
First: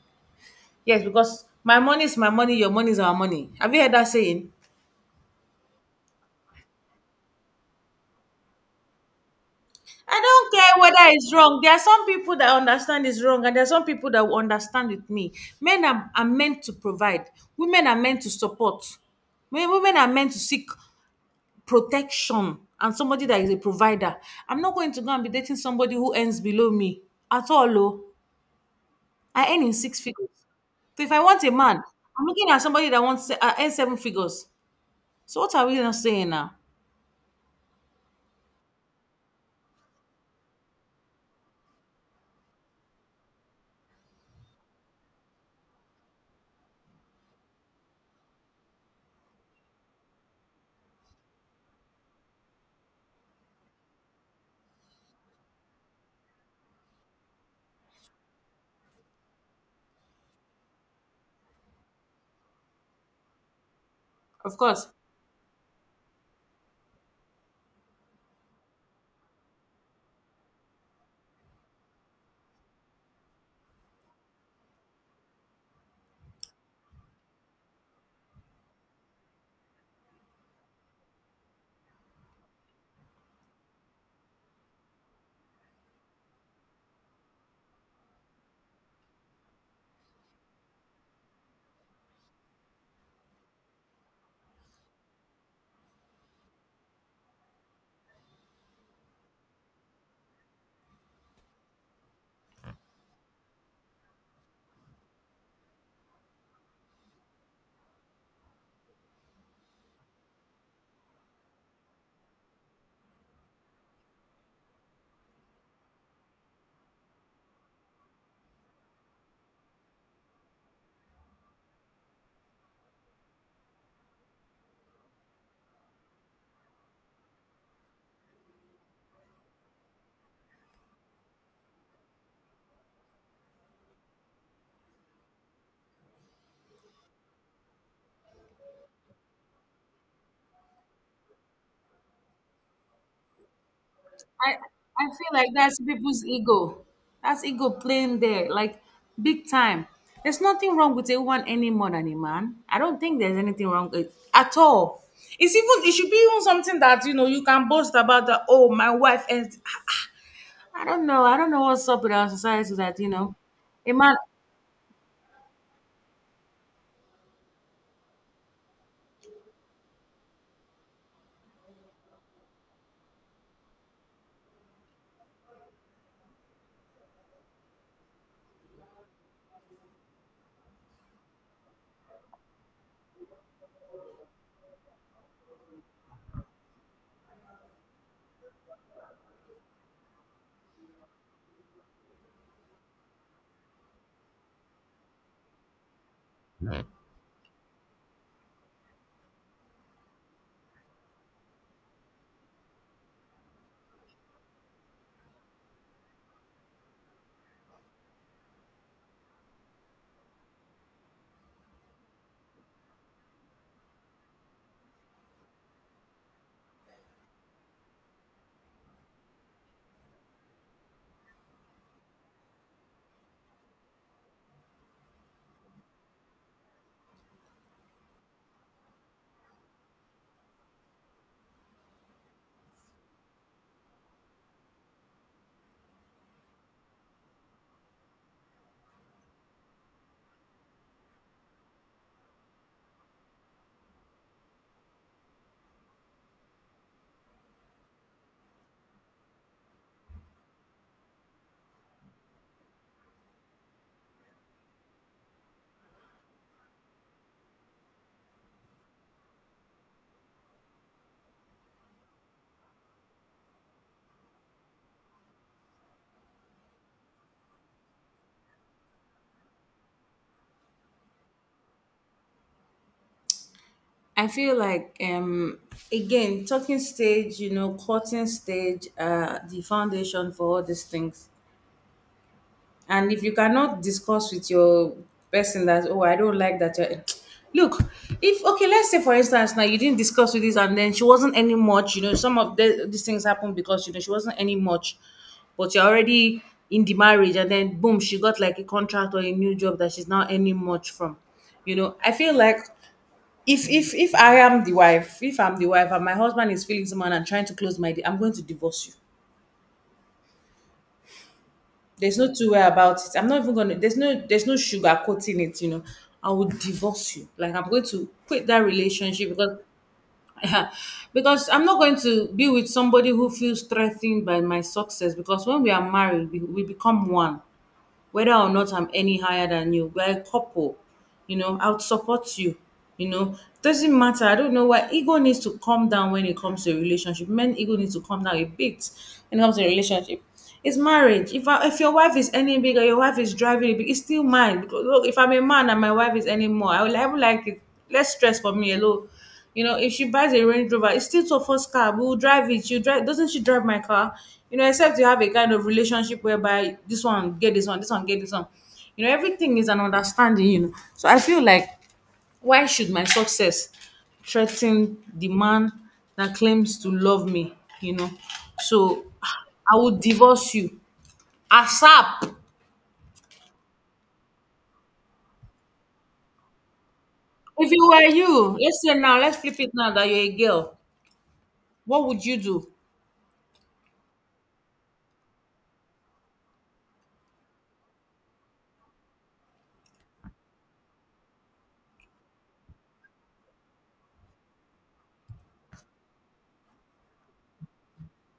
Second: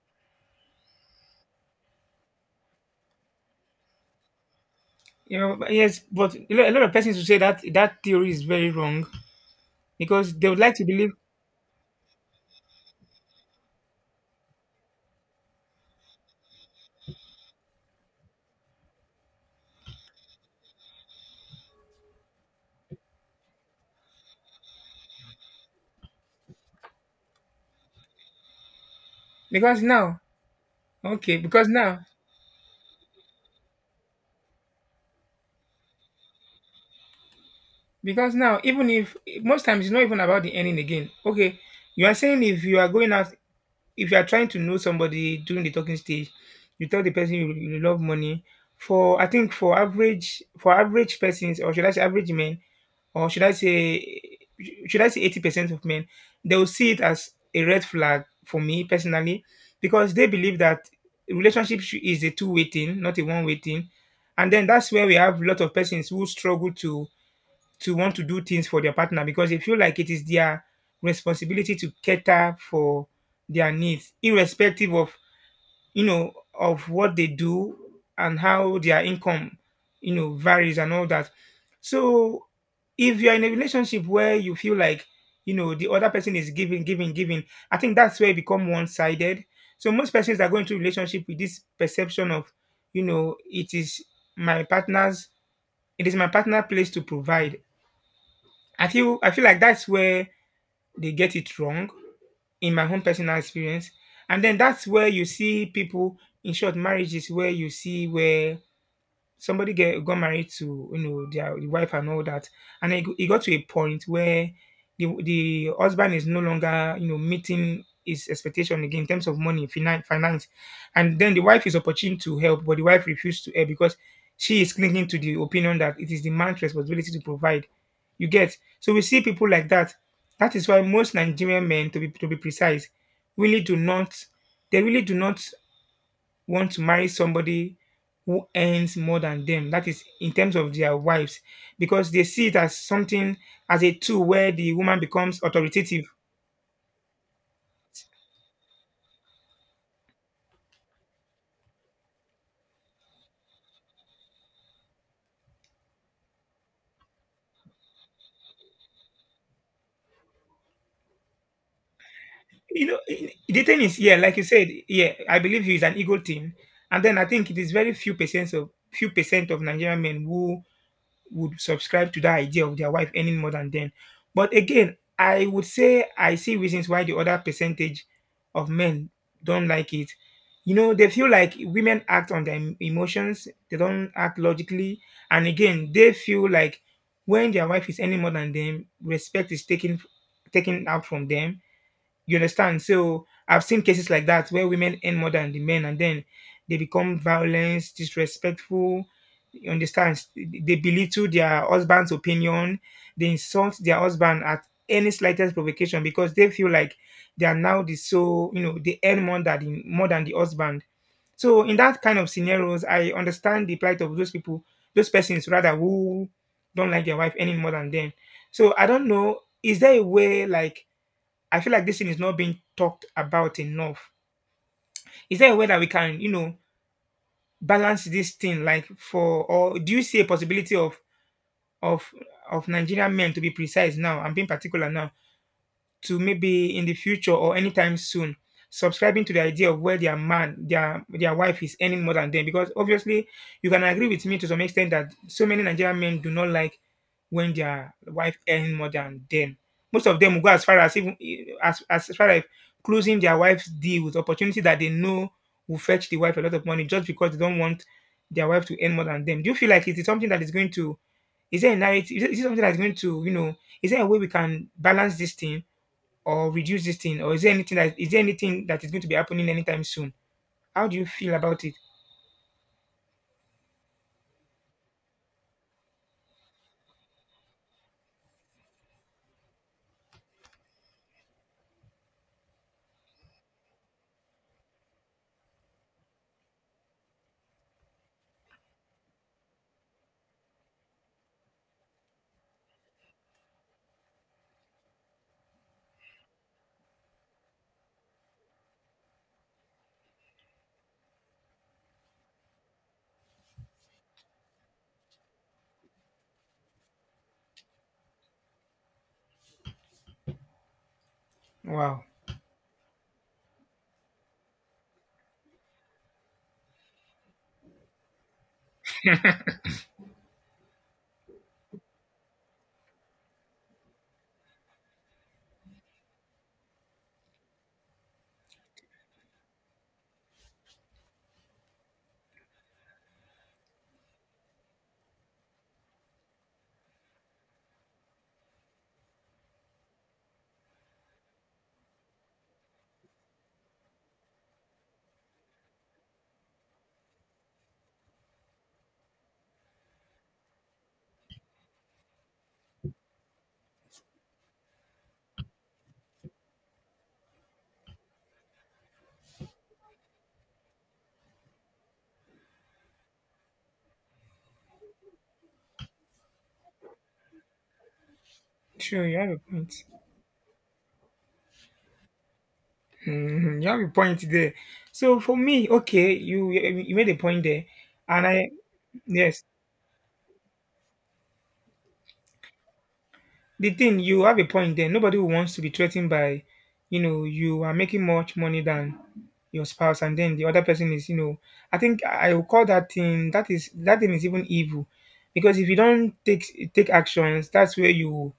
Speaker 1: Yes, because my money is my money, your money is our money. Have you heard that saying?
Speaker 2: You know, but yes, but a lo- a lot of persons will say that that theory is very wrong,
Speaker 1: I
Speaker 2: because they
Speaker 1: don't
Speaker 2: would like
Speaker 1: care
Speaker 2: to believe—
Speaker 1: whether it's wrong. There are some people that understand it's wrong, and there are some people that will understand with me. Men are, are meant to provide, women are meant to support. Wo- Women are meant to seek protection and somebody that is a provider. I'm not going to go and be dating somebody who earns below me at all. Oh, I earn in
Speaker 2: because
Speaker 1: six
Speaker 2: now,
Speaker 1: figures. So if I
Speaker 2: okay,
Speaker 1: want a
Speaker 2: because
Speaker 1: man,
Speaker 2: now—
Speaker 1: I'm looking at somebody that wants to uh, earn seven figures. So what are we not saying now?
Speaker 2: because now, even if— most times it's not even about the ending again. Okay, you are saying if you are going out, if you are trying to know somebody during the talking stage, you tell the person you, you love money. For, I think for average— for average persons, or should I say average men, or should I say— should I say eighty percent of men, they will see it as a red flag. For me personally, because they believe that relationship should- is a two way thing, not a one way thing, and
Speaker 1: Of
Speaker 2: then that's
Speaker 1: course,
Speaker 2: where we have a lot of persons who struggle to— to want to do things for their partner because they feel like it is their responsibility to cater for their needs, irrespective of, you know, of what they do and how their income, you know, varies and all that. So if you're in a relationship where you feel like, you know, the other person is giving, giving, giving, I think that's where it become one-sided. So most persons are going to relationship with this perception of, you know, it is my partner's— it is my partner place to provide. I feel I feel like that's where they get it wrong, in my own personal experience. And then that's where you see people in short marriages, where you see where somebody get, got married to, you know, their wife and all that, and it, go- it got to a point where the, the husband is no longer, you know, meeting his expectation again in terms of money, finance, finance, and then the wife is opportune to help, but the wife refused to help because she is clinging to the opinion that it is the man's responsibility to provide. You get? So we see people like that. That is why most Nigerian men, to be to be precise, really do not— they really do not want to marry somebody who earns more than them. That is in terms of their wives, because they see it as something, as a tool
Speaker 1: I
Speaker 2: where the woman
Speaker 1: I feel
Speaker 2: becomes
Speaker 1: like that's
Speaker 2: authoritative.
Speaker 1: people's ego. That's ego playing there, like big time. There's nothing wrong with a woman any more than a man. I don't think there's anything wrong with at all. It's even, it should be even something that, you know, you can boast about that. Oh, my wife earns. I don't know. I don't know what's up with our society
Speaker 2: You
Speaker 1: that,
Speaker 2: know,
Speaker 1: you
Speaker 2: i-
Speaker 1: know,
Speaker 2: the thing
Speaker 1: a
Speaker 2: is,
Speaker 1: man.
Speaker 2: yeah, like you said, yeah, I believe he is an ego thing, and then I think it is very few percent of few percent of Nigerian men who would subscribe to that idea of their wife earning more than them. But again, I would say I see reasons why the other percentage of men don't like it. You know, they feel like women act on their em- emotions, they don't act logically. And again, they feel like when their wife is earning more than them, respect is taken— taken out from them, you understand? So I've seen cases like that where women earn more than the men, and then they become violent, disrespectful. You understand? They belittle their husband's opinion. They insult their husband at any slightest provocation, because they feel like they are now the— so, you know, they earn more than the, more than the husband. So in that kind of scenarios, I understand the plight of those people, those persons rather, who don't like their wife any more than them. So I don't know, is there a way, like, I feel like this thing is not being talked about enough. Is there a way that we can, you know, balance this thing like, for— or do you see a possibility of of of Nigerian men, to be precise now? I'm being particular now. To maybe in the future or anytime soon, subscribing to the idea of where their man their their wife is earning more than them. Because obviously you can agree with me to some extent that so many Nigerian men do not like when their wife earning more than them. Most of them will go as far as even as, as far as closing their wife's deal with opportunity that they know will fetch the wife a lot of money, just because they don't want their wife to earn more than them. Do you feel like it is something that is going to. Is there a narrative? Is it is it something that's going to, you know, is there a way we can balance this thing or reduce this thing? Or is there anything that is there anything that is going to be happening anytime soon? How do you feel about it?
Speaker 1: I feel like, um, again, talking stage, you know, cutting stage, uh, the foundation for all these things. And if you cannot discuss with your person that, oh, I don't like that you're look, if okay, let's say for instance now, you didn't discuss with this, and then she wasn't any much, you know. Some of the, these things happen because, you know, she wasn't any much, but you're already in the marriage, and then boom, she got like a contract or a new job that she's not any much from. You know, I feel like if if if I am the wife, if i'm the wife and my husband is feeling someone and trying to close my deal, I'm going to divorce you.
Speaker 2: Wow.
Speaker 1: There's no two way about it. I'm not even gonna. There's no. There's no sugarcoating it. You know, I will divorce you. Like, I'm going to quit that relationship because, because I'm not going to be with somebody who feels threatened by my success. Because when we are married, we, we become one. Whether or not I'm any higher than you, we're a couple, you know, I will support you. You know, doesn't matter. I don't know why ego needs to calm down when it comes to a relationship. Men ego needs to calm down a bit when it comes to a relationship. It's marriage. If I, if your wife is any bigger, your wife is driving it, big, it's still mine. Because look, if I'm a man and my wife is any more, I will. I would like it. Less stress for me alone. You know, if she buys a Range Rover, it's still her first car. We'll drive it. You drive. Doesn't she drive my car? You know, except you have a kind of relationship whereby this one get this one, this one get this one. You know, everything is an understanding. You know, so I feel like, why should my success threaten the man that claims to love me? You know, so
Speaker 2: Sure, you have a
Speaker 1: I
Speaker 2: point.
Speaker 1: would divorce you A S A P.
Speaker 2: Mhm, you have a point there. So for me, okay, you you made a point there.
Speaker 1: If you were,
Speaker 2: And I,
Speaker 1: you, let's say now, let's
Speaker 2: yes,
Speaker 1: flip it now that you're a girl, what would you do?
Speaker 2: the thing, you have a point there. Nobody who wants to be threatened by, you know, you are making much money than your spouse, and then the other person is you know I think I will call that thing, that is, that thing is even evil. Because if you don't take take actions, that's where you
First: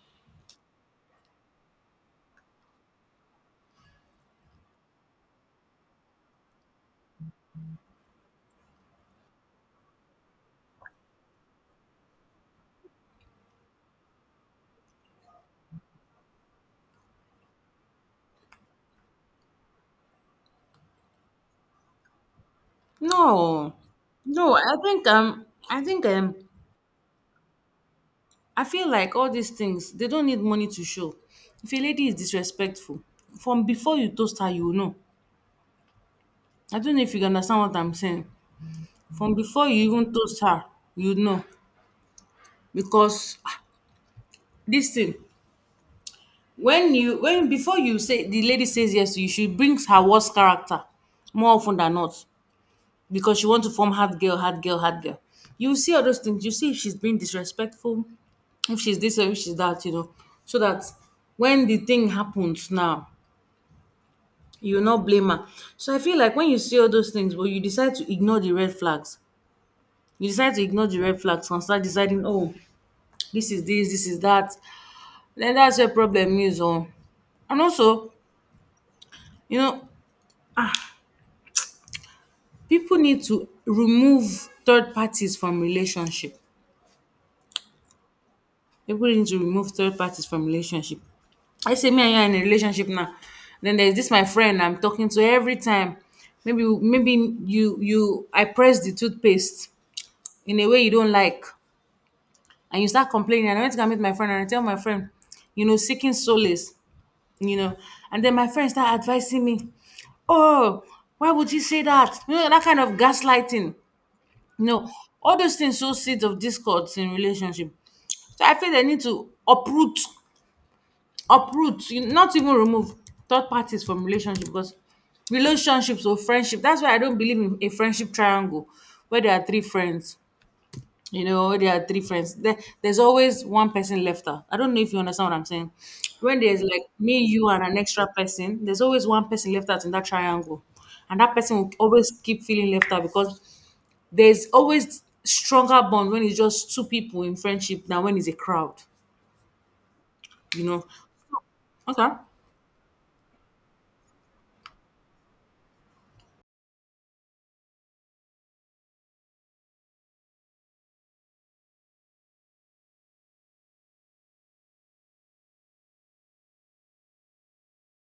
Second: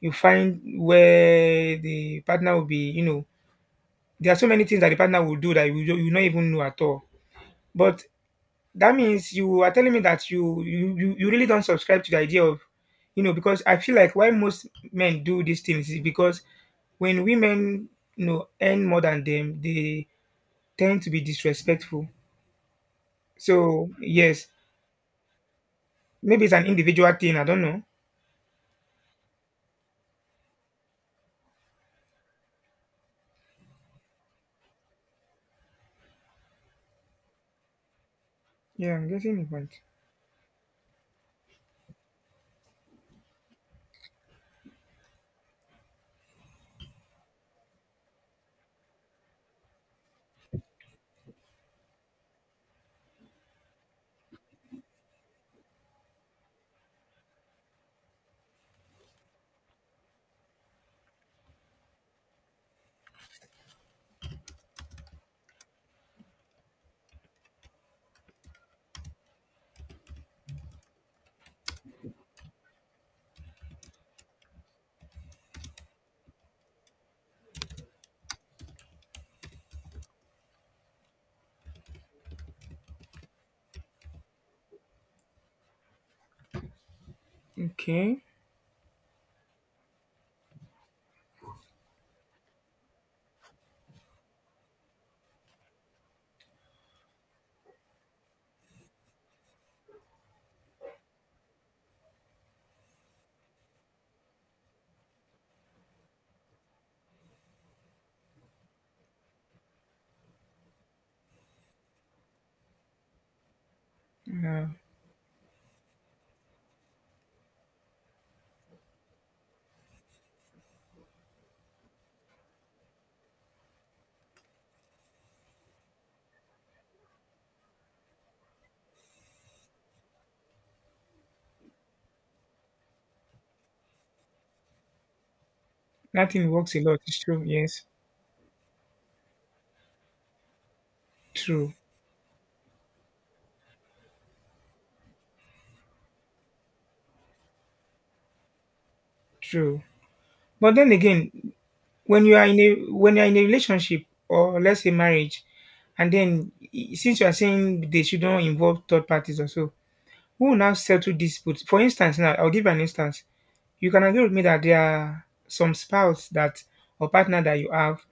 Speaker 2: you find where the partner will be, you know, there are so many things that the partner will do that you, don't- you will not even know at all. But that means you are telling me that you, you you you really don't subscribe to the idea of, you know, because I feel like why most men do these things is because when women, you know, earn more than them, they tend to be disrespectful.
Speaker 1: No,
Speaker 2: So
Speaker 1: no
Speaker 2: yes,
Speaker 1: i think um i think um
Speaker 2: maybe it's an individual thing. I don't know.
Speaker 1: I feel like all these things, they don't need money to show. If a lady is disrespectful, from before you toast her, you will know. I don't know if you can understand what I'm saying.
Speaker 2: Yeah, I'm
Speaker 1: From
Speaker 2: getting the
Speaker 1: before
Speaker 2: point.
Speaker 1: you even toast her, you know. Because ah, this thing, when you when before you say the lady says yes to you, she brings her worst character more often than not. Because she wants to form hard girl, hard girl, hard girl. You see all those things, you see if she's being disrespectful, if she's this or if she's that, you know. So that when the thing happens now, you will not blame her. So I feel like when you see all those things, but you decide to ignore the red flags, you decide to ignore the red flags and start deciding, oh, this is this, this is that. Like that's where problem is oh. And also, you know, people need to remove third parties from relationship.
Speaker 2: Okay.
Speaker 1: People need to remove third parties from relationship. I say me and you are in a relationship now, then there's this my friend I'm talking to every time. Maybe maybe you you I press the toothpaste in a way you don't like, and you start complaining, and I went to go meet my friend, and I tell my friend, you know, seeking solace, you know. And then my friend started advising me, "Oh, why would you say that?" You know, that kind of gaslighting. You
Speaker 2: Uh,
Speaker 1: know, all those things sow seeds of discord in relationship. So I feel they need to uproot, uproot, you- not even remove third parties from relationship because relationships or friendship. That's why I don't believe in a friendship triangle where there are three friends, you know, there are three friends there, there's always one person left out. I don't know if you understand what I'm saying. When
Speaker 2: nothing
Speaker 1: there's
Speaker 2: works
Speaker 1: like
Speaker 2: a lot.
Speaker 1: me,
Speaker 2: It's true.
Speaker 1: you, and an
Speaker 2: Yes.
Speaker 1: extra person, there's always one person left out in that triangle, and that person will
Speaker 2: True.
Speaker 1: always keep feeling left out because there's always stronger bond when it's just two people in friendship than when it's a crowd.
Speaker 2: True.
Speaker 1: You
Speaker 2: But
Speaker 1: know.
Speaker 2: then again,
Speaker 1: Okay.
Speaker 2: when you are in a when you are in a relationship, or let's say marriage, and then i- since you are saying they shouldn't involve third parties or so, who will now settle disputes? For instance, now I'll give you an instance. You can agree with me that there are some spouse that, or partner that you have,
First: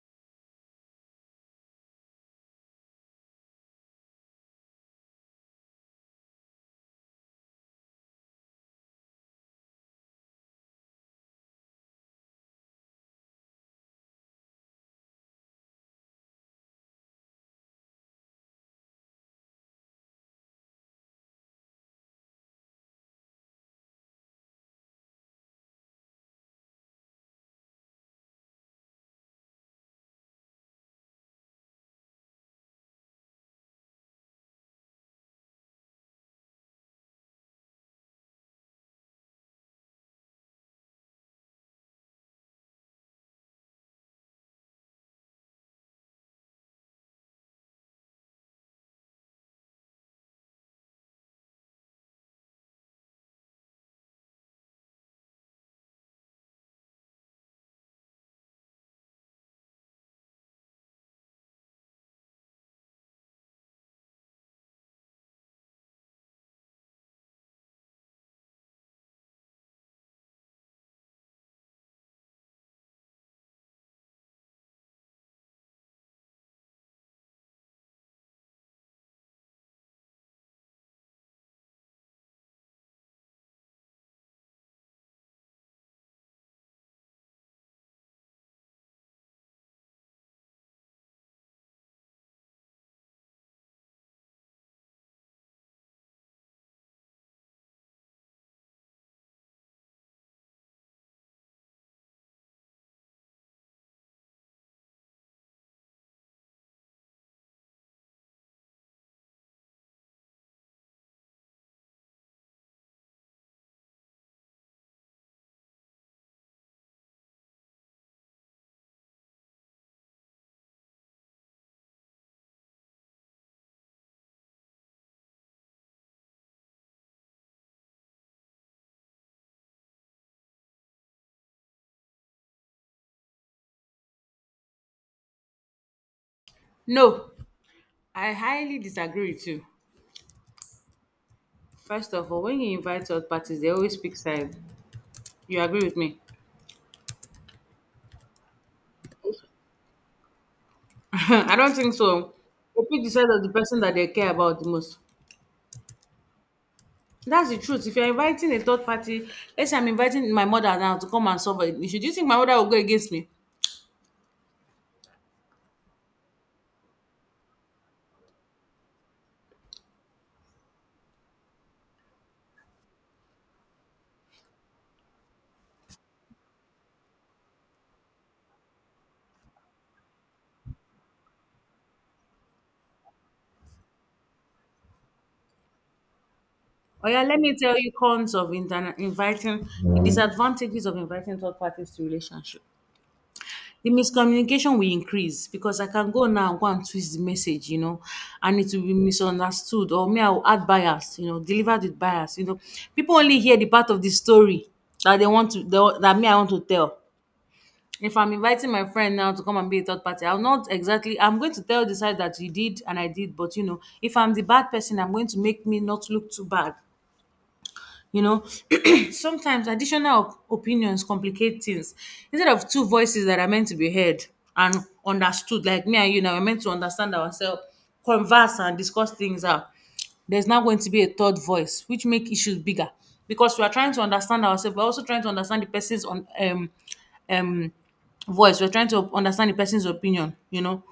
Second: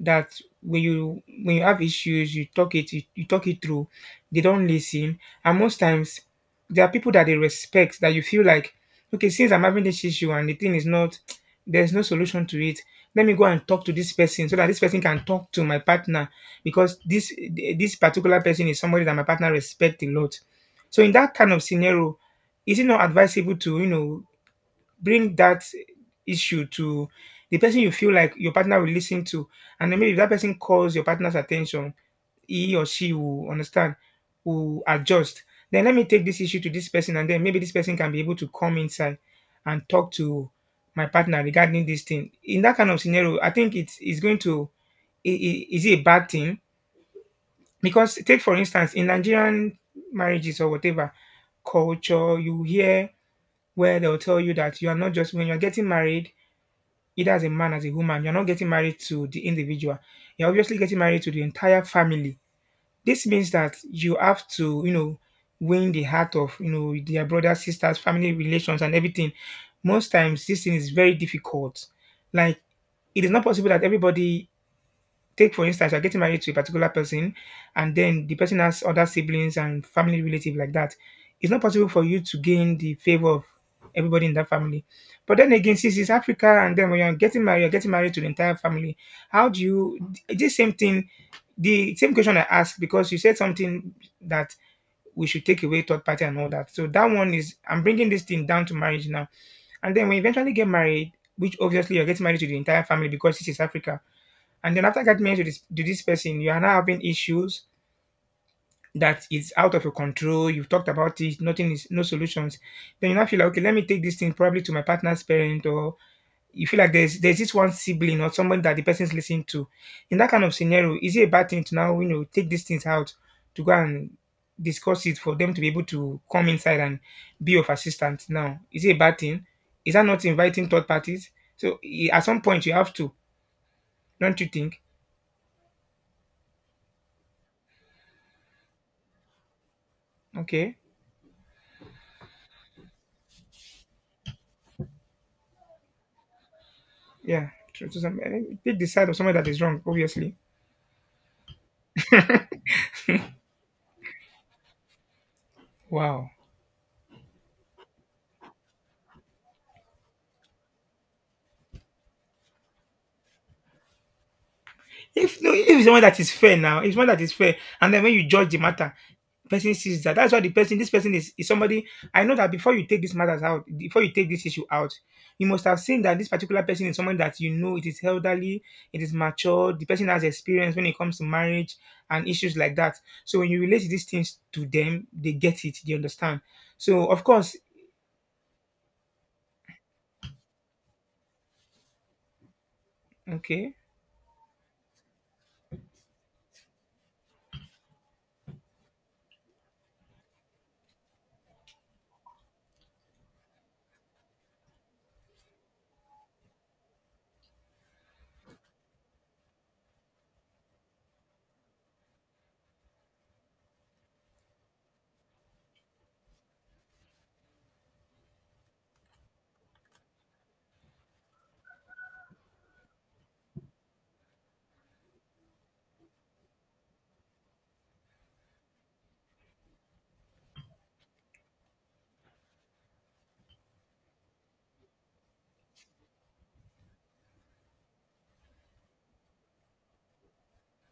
Speaker 2: that when you when you have issues, you talk it, you, you talk it through. They don't listen, and most times there are people that they respect that you feel like, okay, since I'm having this issue and the thing is not, there's no solution to it. Let me go and talk to this person so that this person can talk to my partner, because this this particular person is somebody that my partner respect a lot. So in that kind of scenario, is it not advisable to, you know, bring that issue to the person you feel like your partner will listen to? And then maybe if that person calls your partner's attention, he or she will understand, will adjust. Then let me take this issue to this person, and then maybe this person can be able to come inside and talk to my partner regarding this thing. In that kind of scenario, I think it's, it's going to, i- i- is it a bad thing? Because, take for instance, in Nigerian marriages or whatever culture, you hear where they'll tell you that you are not just, when you're getting married, either as a man, as a woman, you're not getting married to the individual. You're obviously getting married to the entire family. This means that you have to, you know, win the heart of, you know, their brothers, sisters, family relations, and everything. Most times, this thing is very difficult. Like, it is not possible that everybody. Take for instance, you're getting married to a particular person, and then the person has other siblings and family relative like that. It's not possible for you to gain the favor of everybody in that family. But then again, since it's Africa, and then when you're getting married, you're getting married to the entire family. How do you? This same thing, the same question I asked, because you said something that we should take away third party and all that. So that one is, I'm bringing this thing down to marriage now. And then when you eventually get married, which obviously you're getting married to the entire family because this is Africa, and then after getting married to this to this person, you are now having issues that is out of your control. You've talked about it, nothing is no solutions. Then you now feel like, okay, let me take this thing probably to my partner's parent, or you feel like there's there's this one sibling or someone that the person's listening to. In that kind of scenario, is it a bad thing to now, you know, take these things out, to go and discuss it for them to be able to come inside and be of assistance? Now, is it a bad thing? Is that not inviting third parties? So i- at some point you have to, don't you think?
Speaker 1: No, I highly disagree with you.
Speaker 2: Okay.
Speaker 1: First of all, when you invite third parties, they always pick side. You agree with me.
Speaker 2: Yeah, true to some. eh, They decide on someone that is wrong, obviously.
Speaker 1: I don't think so. They pick the side of the person that they care about the most.
Speaker 2: Wow.
Speaker 1: That's the truth. If you're inviting a third party, let's say I'm inviting my mother now to come and solve an issue. Do you think my mother will go against me?
Speaker 2: If no, if it's someone that is fair now, if it's someone that is fair, and then when you judge the matter, person sees that. That's why the person, this person is, is somebody. I know that before you take this matters out, before you take this issue out, you must have seen that this particular person is someone that, you know, it is elderly, it is mature, the person has experience when it comes to marriage and issues like that. So when you relate these things to them, they get it, they understand. So
Speaker 1: Oh yeah,
Speaker 2: of
Speaker 1: let me
Speaker 2: course,
Speaker 1: tell you cons of interna- inviting, the disadvantages of inviting third parties to relationship.
Speaker 2: okay,
Speaker 1: The miscommunication will increase, because I can go now and go and twist the message, you know, and it will be misunderstood. Or me, I will add bias, you know, delivered with bias. You know, people only hear the part of the story that they want to, that that me I want to tell. If I'm inviting my friend now to come and be a third party, I'll not exactly, I'm going to tell the side that you did and I did, but you know, if I'm the bad person, I'm going to make me not look too bad. You know, sometimes additional op- opinions complicate things. Instead of two voices that are meant to be heard and understood, like me and you now, we're meant to understand ourselves, converse and discuss things out. There's now going to be a third voice, which make issues bigger because we are trying to understand ourselves. We're also trying to understand the person's on um um voice, we're trying to understand the person's opinion, you know,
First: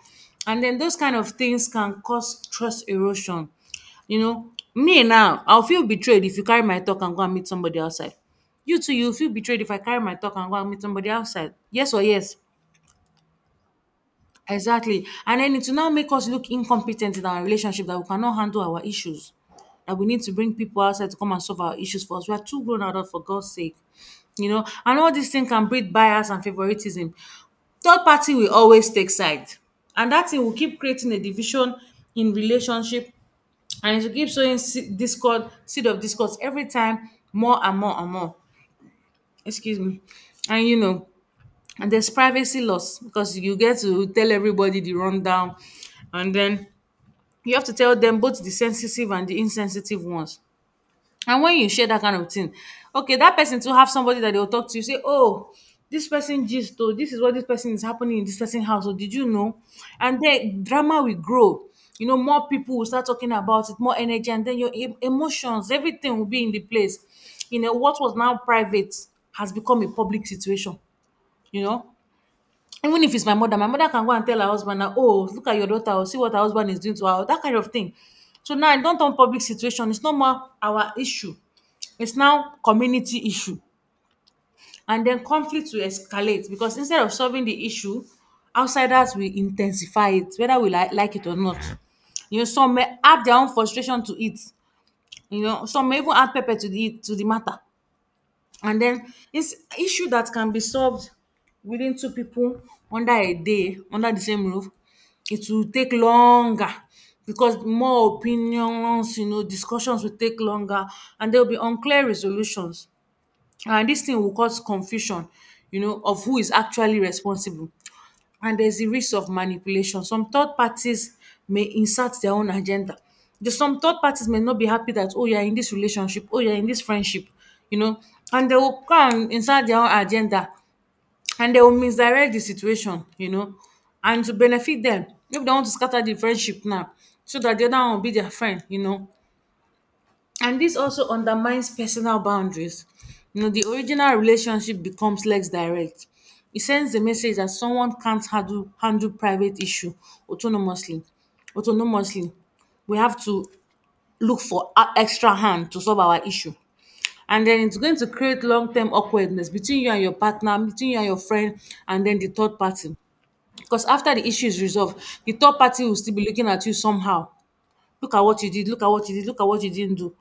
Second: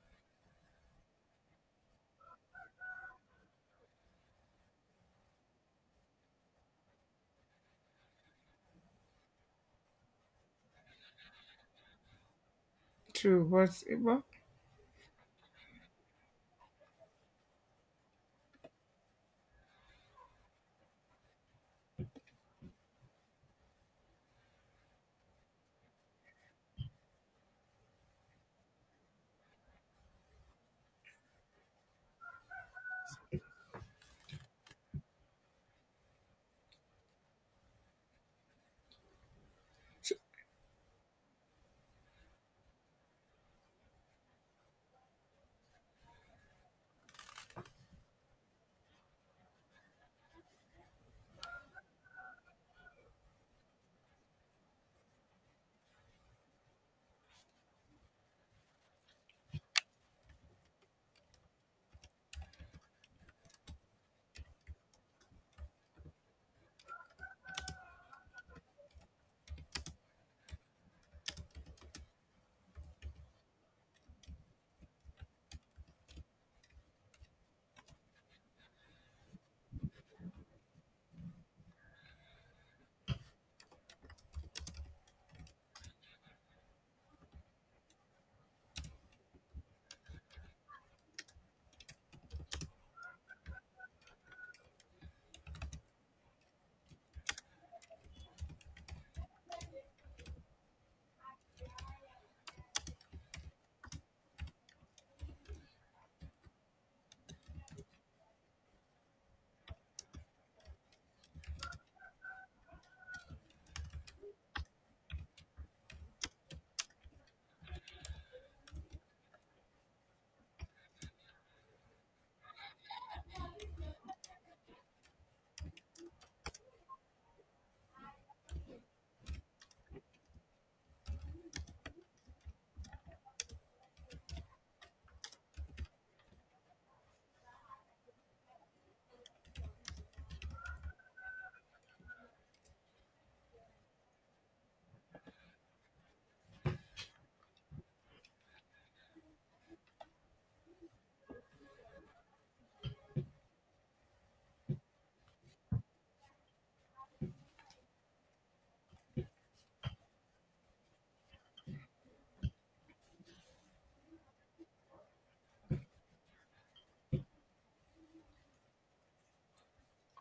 Speaker 1: and then those kind of things can cause trust erosion, you know. Me now, I'll feel betrayed if you carry my talk and go and meet somebody outside. You too, you feel betrayed if I carry my talk and go and meet somebody outside, yes or yes?
Speaker 2: true. What's what?
Speaker 1: Exactly. And then it will now make us look incompetent in our relationship, that we cannot handle our issues. That we need to bring people outside to come and solve our issues for us. We are too grown adult for God's sake. You know, and all these things can breed bias and favoritism. Third party will always take side. And that thing will keep creating a division in relationship, and it will keep sowing se- discord, seed of discord every time, more and more and more. Excuse me. And you know, and there's privacy loss because you get to tell everybody the rundown, and then you have to tell them both the sensitive and the insensitive ones. And when you share that kind of thing, okay, that person to have somebody that they will talk to, you say, oh, this person gist, oh, this is what this person is happening in this person house, oh, did you know? And then drama will grow. You know, more people will start talking about it, more energy, and then your em- emotions, everything will be in the place. You know, what was now private has become a public situation. You know, even if it's my mother, my mother can go and tell her husband, "Now, oh, look at your daughter, or see what her husband is doing to her, oh," that kind of thing. So now e don turn public situation, it's no more our issue. It's now community issue. And then conflict will escalate, because instead of solving the issue, outsiders will intensify it, whether we like like it or not. You know, some may add their own frustration to it. You know, some may even add pepper to the to the matter. And then it's issue that can be solved within two people, under a day, under the same roof. It will take longer, because more opinions, you know, discussions will take longer. And there will be unclear resolutions, and this thing will cause confusion, you know, of who is actually responsible. And there's the risk of manipulation. Some third parties may insert their own agenda. The, some third parties may not be happy that, oh, you're in this relationship, oh, you're in this friendship, you know, and they will come and insert their own agenda, and they will misdirect the situation, you know, and to benefit them. If they want to scatter the friendship now, so that the other one will be their friend, you know, and this also undermines personal boundaries. You know, the original relationship becomes less direct. It sends the message that someone can't handle, handle private issue autonomously. Autonomously, we have to look for a- extra hand to solve our issue. And then it's going to create long-term awkwardness between you and your partner, between you and your friend, and then the third party. Because after the issue is resolved, the third party will still be looking at you somehow. Look at what you did, look at what you did, look at what you didn't do.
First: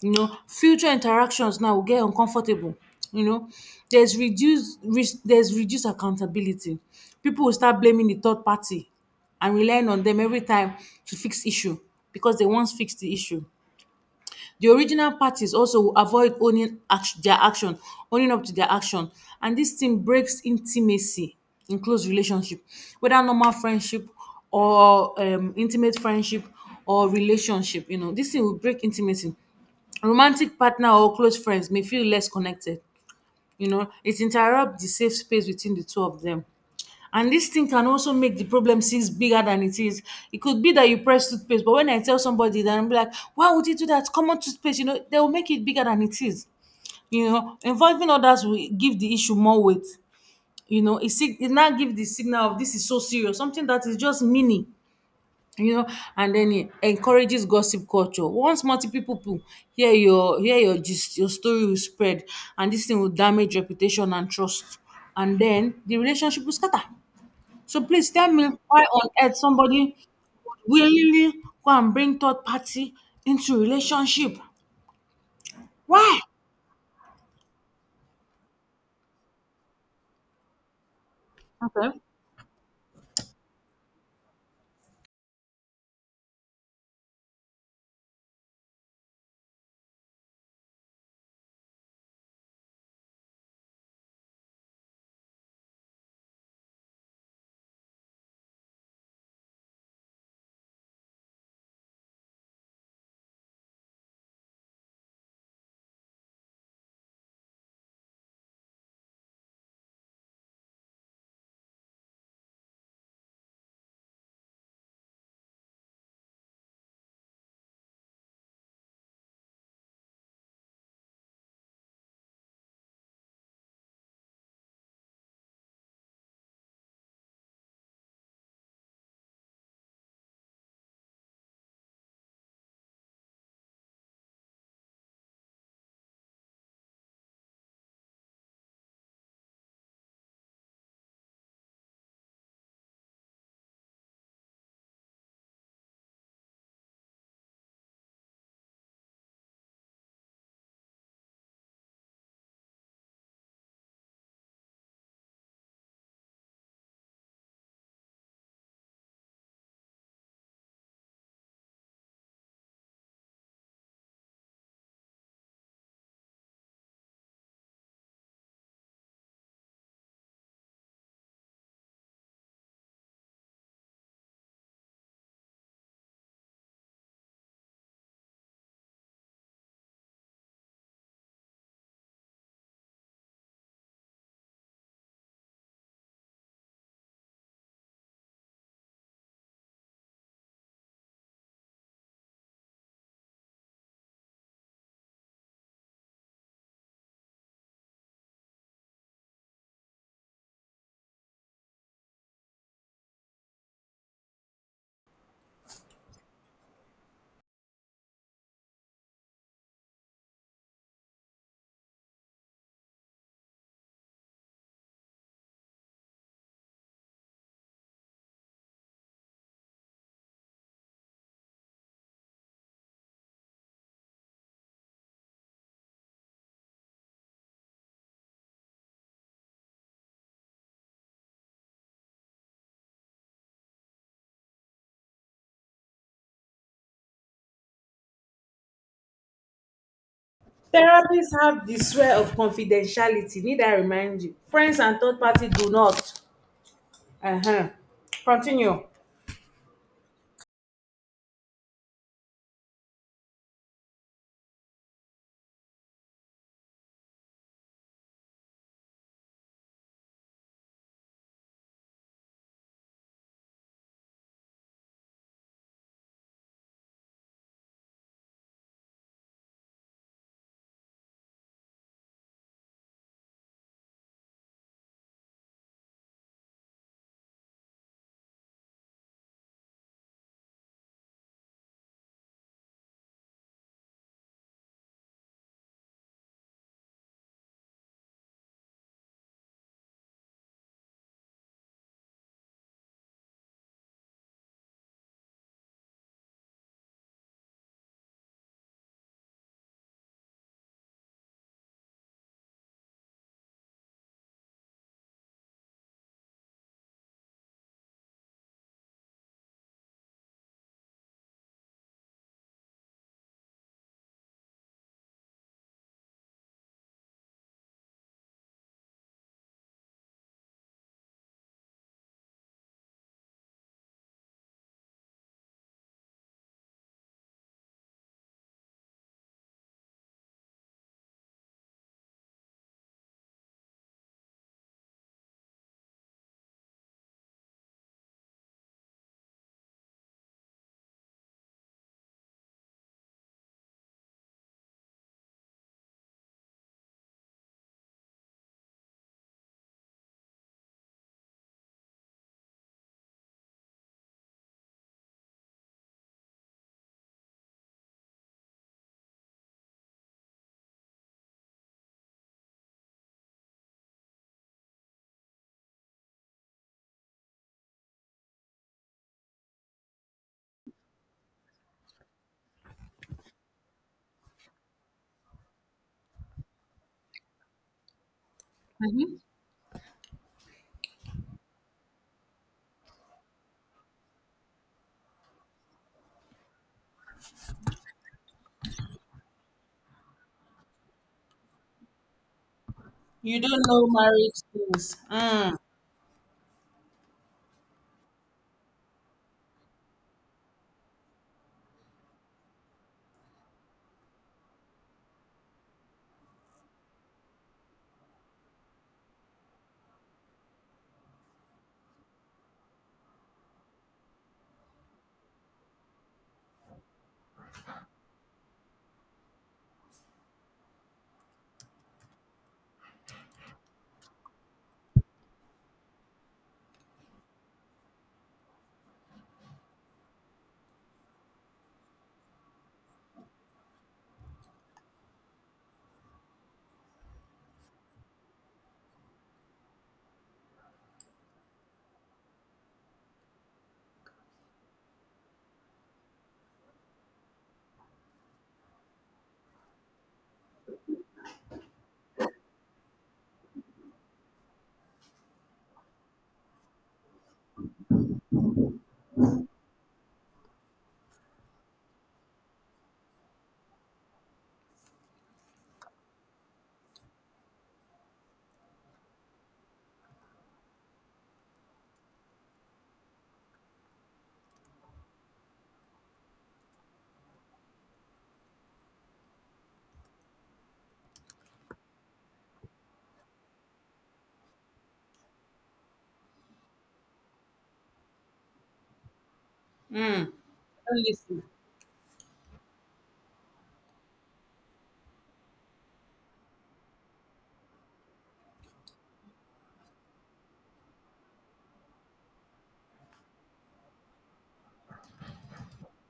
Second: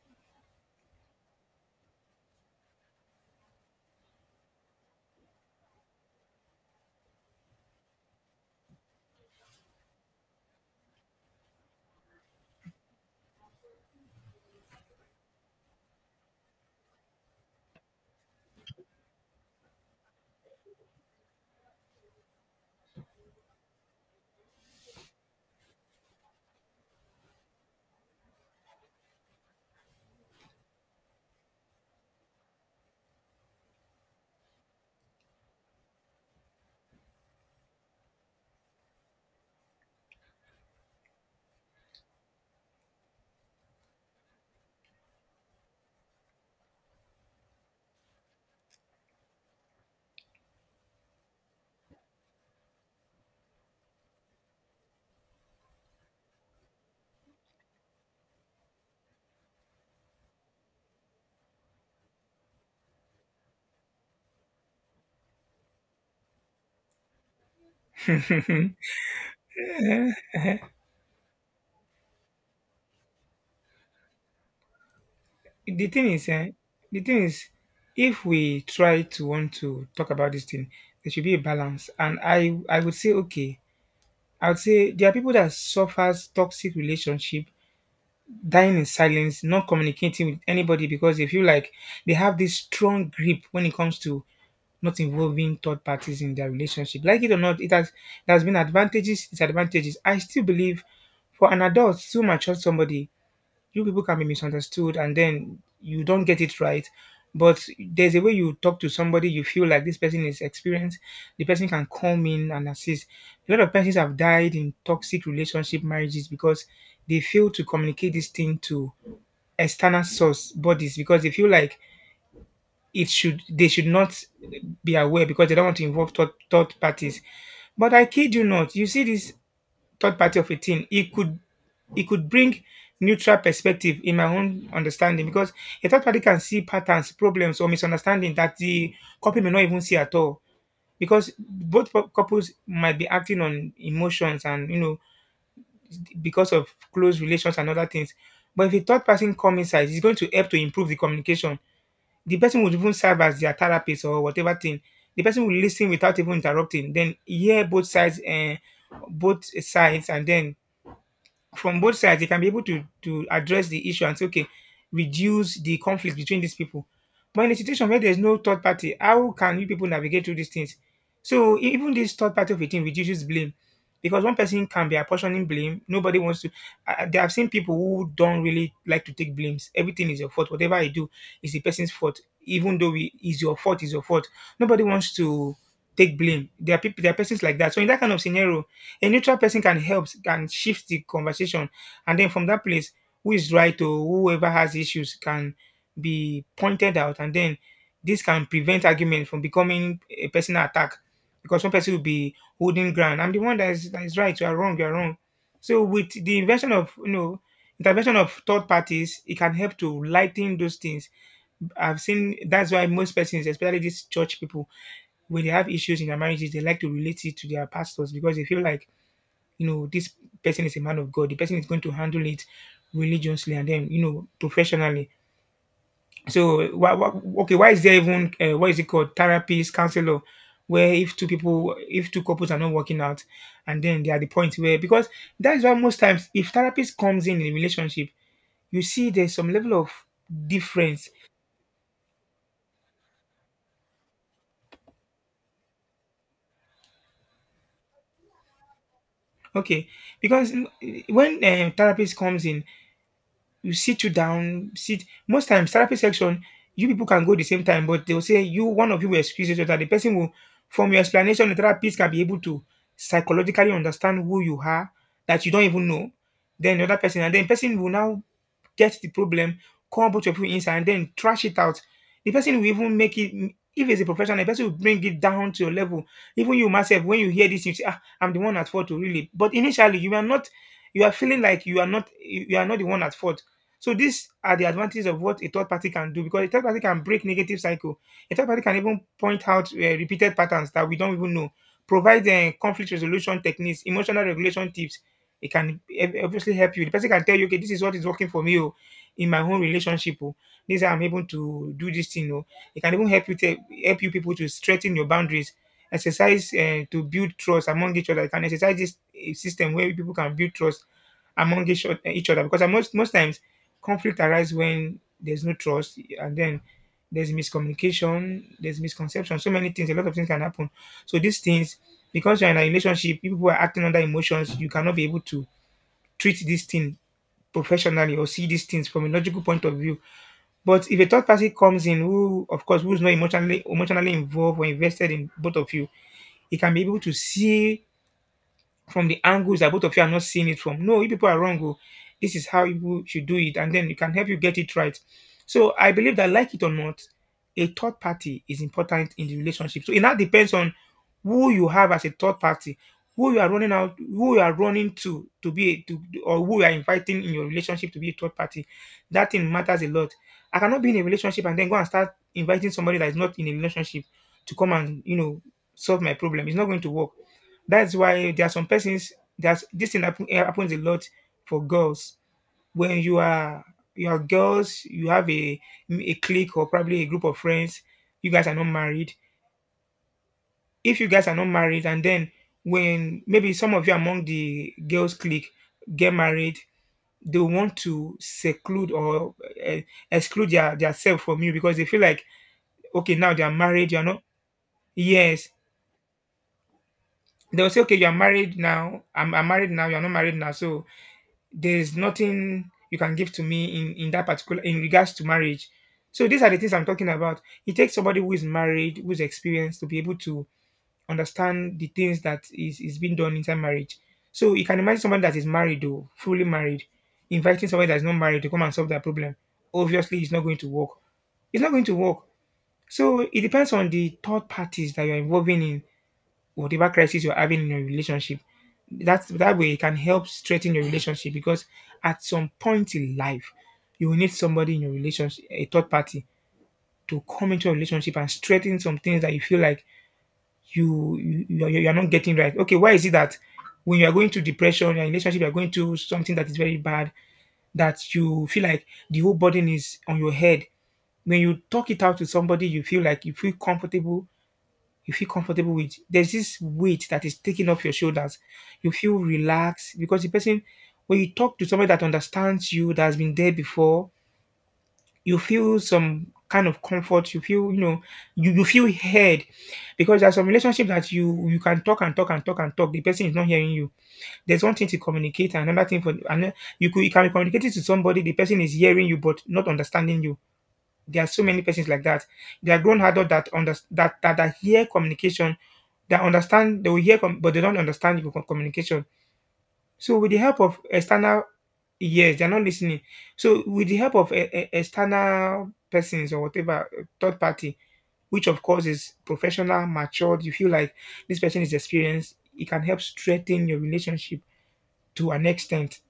Speaker 1: You know, future interactions now will get uncomfortable. You know, there's reduced res- there's reduced accountability. People will start blaming the third party and relying on them every time to fix issue, because they once fixed the issue. The original parties also will avoid owning act- their action, owning up to their action. And this thing breaks intimacy in close relationship, whether normal friendship or um, intimate friendship or relationship. You know, this thing will break intimacy. Romantic partner or close friends may feel less connected. You know, it interrupts the safe space between the two of them. And this thing can also make the problem seems bigger than it is. It could be that you press toothpaste, but when I tell somebody that, I'm like, why would you do that? Common toothpaste, you know, they will make it bigger than it is. You know, involving others will give the issue more weight. You know, it, sig- it now gives the signal of this is so serious, something that is just mini, you know, and then it encourages gossip culture. Once multiple people hear your hear your gist, your story will spread, and this thing will damage reputation and trust. And then the relationship will scatter. So please tell me why on earth somebody willingly go and bring third party into relationship?
Speaker 2: the thing
Speaker 1: Why?
Speaker 2: is, eh, the thing is, if we try to want to talk about this thing, there should be a balance.
Speaker 1: Okay.
Speaker 2: And I, I would say, okay, I would say there are people that suffers toxic relationship, dying in silence, not communicating with anybody, because they feel like they have this strong grip when it comes to not involving third parties in their relationship. Like it or not, it has there has been advantages, disadvantages. I still believe for an adult to mature somebody, you people can be misunderstood, and then you don't get it right, but there's a way you talk to somebody you feel like this person is experienced, the person can come in and assist. A lot of persons have died in toxic relationship marriages because they fail to communicate this thing to external source bodies, because they feel like it should, they should not be aware, because they don't want to involve third, third parties. But I kid you not, you see, this third party of a team, it could it could bring neutral perspective, in my own understanding, because a third party can see patterns, problems, or misunderstanding that the couple may not even see at all, because both cou- couples might be acting on emotions, and, you know, because of close relations and other things. But if a third person come inside, it's going to help to improve the communication. The person would even serve as their therapist or whatever thing. The person will listen without even interrupting, then hear both sides and both sides and then from both sides they can be able to to address the issue and say, okay, reduce the conflict between these people. But in a situation where there's no third party, how can you people navigate through these things? So e- even this third party of a thing reduces blame, because one person can be apportioning blame. Nobody wants to. I, I- i've seen people who don't really like to take blames, everything is your fault, whatever I do is the person's fault, even though it is your fault, is your fault. Nobody wants to take blame, there are people, there are persons like that. So in that kind of scenario, a neutral person can help, can shift the conversation, and then from that place, who is right or whoever has issues can be pointed out, and then this can prevent argument from becoming a personal attack, because one person will be holding ground, I'm the one that is, that is right, you are wrong, you are wrong. So with the invention of you know intervention of third parties, it can help to lighten those things. I've seen, that's why most persons, especially these church people, when they have issues in their marriages, they like to relate it to their pastors, because they feel like, you know, this person is a man of God. The person is going to handle it religiously, and then, you know, professionally. So, why, why, okay, why is there even, uh, what is it called, therapist, counselor, where if two people, if two couples are not working out, and then they are the point where, because that is why most times, if therapist comes in in a relationship, you see there's some level of difference.
Speaker 1: Therapists have the swear of confidentiality. Need I remind you? Friends and third party do not. Uh-huh. Continue.
Speaker 2: Okay, because mm, when uh, therapist comes in, you sit you down, sit. Most times, therapy section, you people can go the same time, but they'll say you, one of you will excuse each other. The person will, from your explanation, the therapist can be able to psychologically understand who you are that you don't even know. Then the other person, and then person will now get the problem, call a bunch of people inside, and then trash it out. The person will even make it. If it's a professional, the person will bring it down to your level. Even you myself, when you hear this, you say, "Ah, I'm the one at fault, oh, really." But initially, you are not. You are feeling like you are not. You are not the one at fault. So these are the advantages of what a third party can do because a third party can break negative cycle. A third party can even point out uh, repeated patterns that we don't even know. Provide uh, conflict resolution techniques, emotional regulation tips, it can ob- obviously help you. The person can tell you, okay, this is what is working for me oh, in my own relationship. Oh, this I'm able to do this thing. Oh, it can even help you te- help you people to strengthen your boundaries. Exercise uh, to build trust among each other. You can exercise this eh, system where people can build trust among each, oth- each other because uh, most most times conflict arises when there's no trust and then there's miscommunication, there's misconception, so many things, a lot of things can happen. So these things because you're in a relationship, people are acting under emotions, you cannot be able to treat this thing professionally or see these things from a logical point of view. But if a third party comes in who of course who's not emotionally emotionally involved or invested in both of you, he can be able to see from the angles that both of you are not seeing it from. No, you people are wrong, oh. This is how you should do it, and then it can help you get it right. So I believe that like it or not, a third party is important in the relationship. So it now depends on who you have as a third party, who you are running out, who you are running to to be a, to, or who you are inviting in your relationship to be a third party. That thing matters a lot. I cannot be in a relationship and then go and start inviting somebody that is not in a relationship to come and you know solve my problem. It's not going to work. That's why there are some persons that's this thing happen, eh, happens a lot for girls when you are you are girls you have a a clique or probably a group of friends you guys are not married. If you guys are not married and then when maybe some of you among the girls clique get married, they want to seclude or uh, exclude their, their self from you because they feel like okay now
Speaker 1: You
Speaker 2: they are
Speaker 1: don't know
Speaker 2: married you're not.
Speaker 1: marriage things.
Speaker 2: Yes,
Speaker 1: Mm.
Speaker 2: they'll say okay you're married now, I'm, I'm married now you're not married now, so there's nothing you can give to me in in that particular in regards to marriage. So these are the things I'm talking about. It takes somebody who is married who's experienced to be able to understand the things that is, is being done inside marriage. So you can imagine someone that is married or fully married, inviting someone that is not married to come and solve that problem. Obviously, it's not going to work. It's not going to work. So it depends on the third parties that you're involving in whatever crisis you're having in your relationship. That's that way it can help strengthen your relationship because at some point in life, you will need somebody in your relationship, a third party, to come into a relationship and strengthen some things that you feel like you you you are you are not getting right. Okay, why is it that when you are going through depression, your relationship, you are going through something that is very bad, that you feel like the whole burden is on your head. When you talk it out to somebody, you feel like you feel comfortable. You feel comfortable with. There's this weight that is taken off your shoulders. You feel relaxed because the person, when you talk to somebody that understands you, that has been there before, you feel some kind of comfort. You feel, you know, you, you feel heard because there's some relationship that you you can talk and talk and talk and talk. The person is not hearing you. There's one thing to communicate, and another thing for and you could you can be communicating to somebody. The person is hearing you but not understanding you. There are so many persons like that. They are grown adults that under that, that that hear communication, that understand. They will hear, com- but they don't understand your co- communication so
Speaker 1: Mm.
Speaker 2: with the help of
Speaker 1: Don't listen.
Speaker 2: external. Yes, they're not listening. So with the help of e- e- external persons or whatever uh, third party, which of course is professional, matured, you feel like this person is experienced, it can help strengthen your relationship to an extent.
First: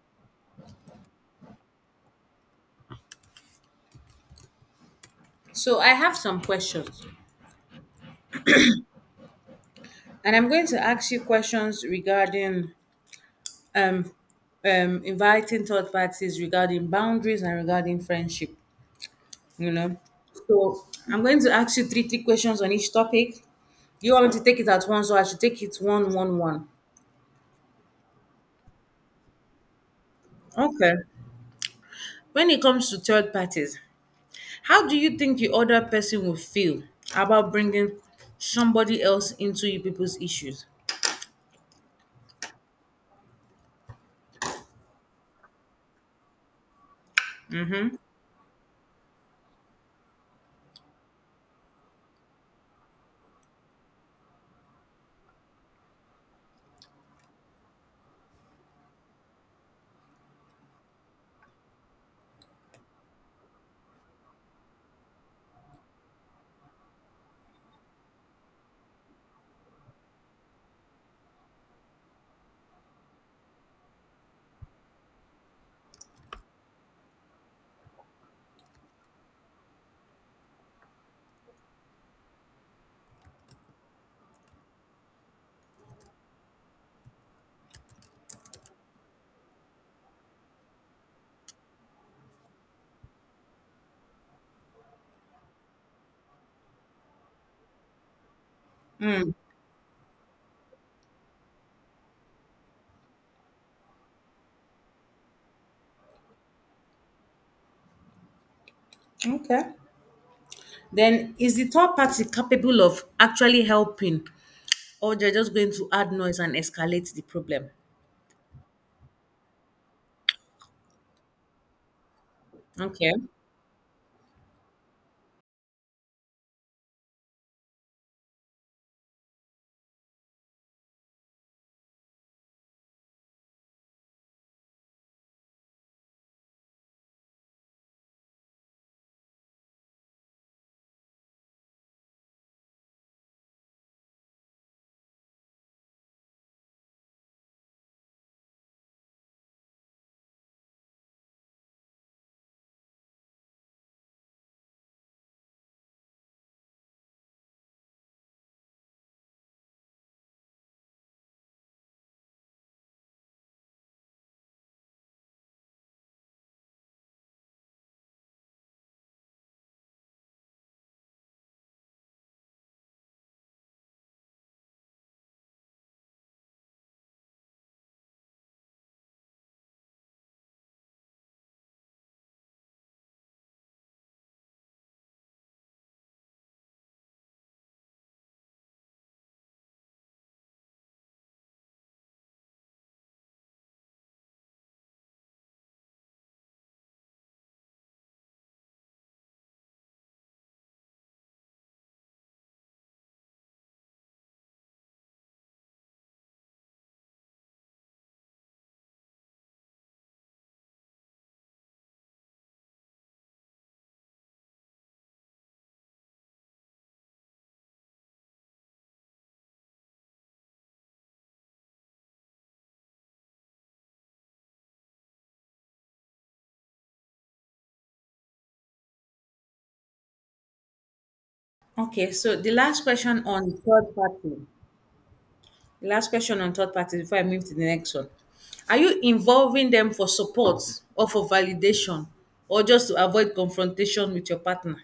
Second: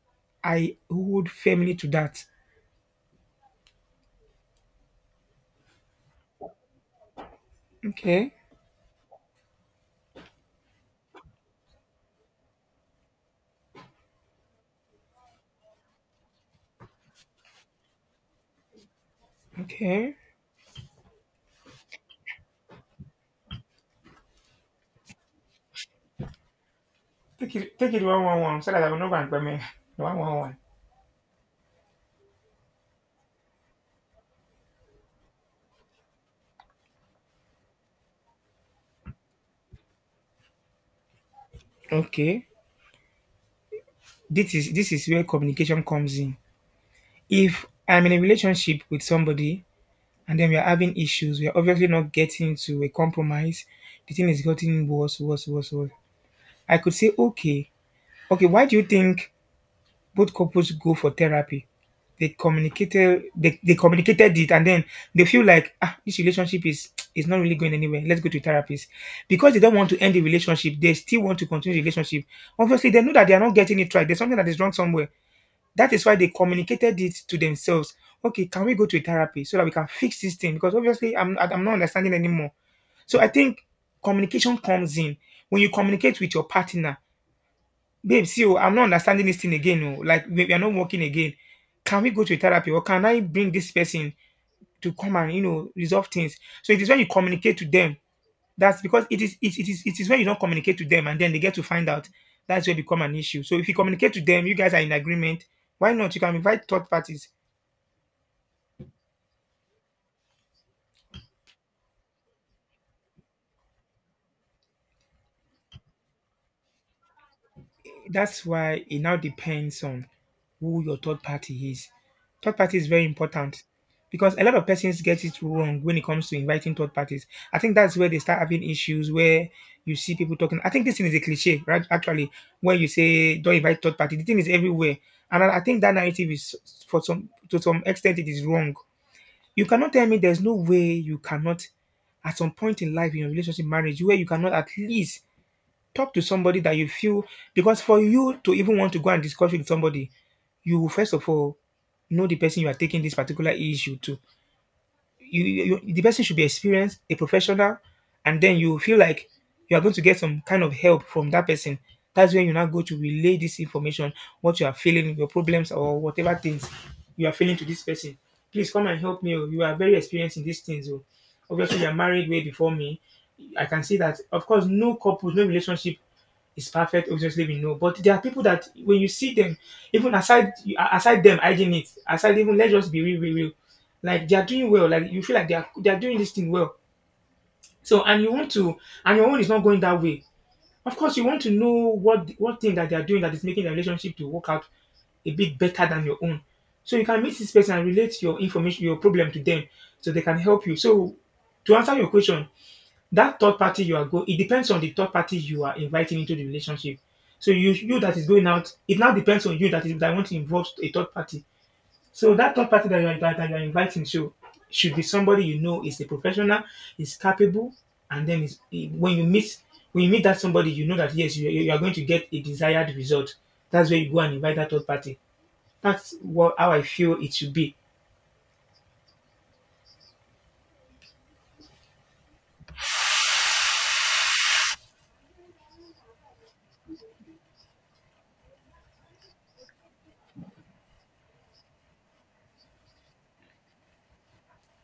Speaker 2: I hold firmly to that.
Speaker 1: So I have some questions,
Speaker 2: Okay.
Speaker 1: and I'm going to ask you questions regarding um, um, inviting third parties, regarding boundaries, and regarding friendship. You know.
Speaker 2: okay.
Speaker 1: So I'm going to ask you three, three questions on each topic. You want me to take it at once, or I should take it one, one, one?
Speaker 2: take it, take it one one one, so that I will not go and me one one one.
Speaker 1: Okay. When it comes to third parties, how do you think the other person will feel about bringing somebody else into you people's issues?
Speaker 2: Okay, this is this is where communication comes in. If I'm in a relationship with somebody and then we are having issues. We are obviously not getting to a compromise. The thing is getting worse, worse, worse, worse. I could say, okay, okay, why do you think both couples go for therapy? They communicated, they, they communicated it, and then they feel like ah, this relationship is is not really going anywhere. Let's go to therapist because they don't want to end the relationship. They still want to continue the relationship. Obviously, they know that they are not getting it right. There's something that is wrong somewhere that is why they communicated it to themselves. Okay, can we go to a therapy so that we can fix this thing? Because obviously, I'm I- I'm not understanding anymore. So I think communication comes in when you communicate with your partner. Babe, see, oh, I'm not understanding this thing again. Oh, like we we are not working again. Can we go to a therapy, or can I bring this person to come and you know resolve things? So it is when you communicate to them. That's because it is it, it is it is when you don't communicate to them and then they get to find out. That's where it become an issue. So if you communicate to them, you guys are in agreement. Why not? You can invite third parties.
Speaker 1: Okay. Then is the third party capable of actually helping, or they're just going to add noise and escalate the problem?
Speaker 2: That's why it now depends on who your third party is. Third party is very
Speaker 1: Okay.
Speaker 2: important because a lot of persons get it wrong when it comes to inviting third parties. I think that's where they start having issues where you see people talking. I think this thing is a cliche, right? Actually, when you say don't invite third party, the thing is everywhere. And I I think that narrative is for some to some extent it is wrong. You cannot tell me there's no way you cannot at some point in life in your relationship marriage where you cannot at least talk to somebody that you feel because for you to even want to go and discuss with somebody, you will first of all know the person you are taking this particular issue to. You, you you- the person should be experienced, a professional, and then you feel like you are going to get some kind of help from that person. That's when you now go to relay this information, what you are feeling, your problems, or whatever things you are feeling to this person. Please come and help me, oh. You are very experienced in these things, oh. Obviously, you are married way before me. I can see that. Of course, no couple, no relationship is perfect. Obviously, we know, but there are people that when you see them, even aside aside them hygiene it, aside even let's just be real, real, real. Like they are doing well. Like you feel like they are they are doing this thing well. So and you want to and your own is not going that way. Of course, you want to know what what thing that they are doing that is making the relationship to work out a bit better than your own. So you can meet this person and relate your information, your problem to them, so they can help you. So to answer your question, that third party you are going, it depends on the third party you are inviting into the relationship. So you you that is going out, it now depends on you that is that want to involve a third party. So that third party that you are that, that you are inviting should should be somebody you know is a professional, is capable, and then is when you meet when you meet that somebody, you know that yes, you, you are going to get a desired result. That's where you go and invite that third party. That's what how I feel it should be.
Speaker 1: Okay, so the last question on third party. Last question on third parties before I move to the next one. Are you involving them for support, or for validation, or just to avoid confrontation with your partner?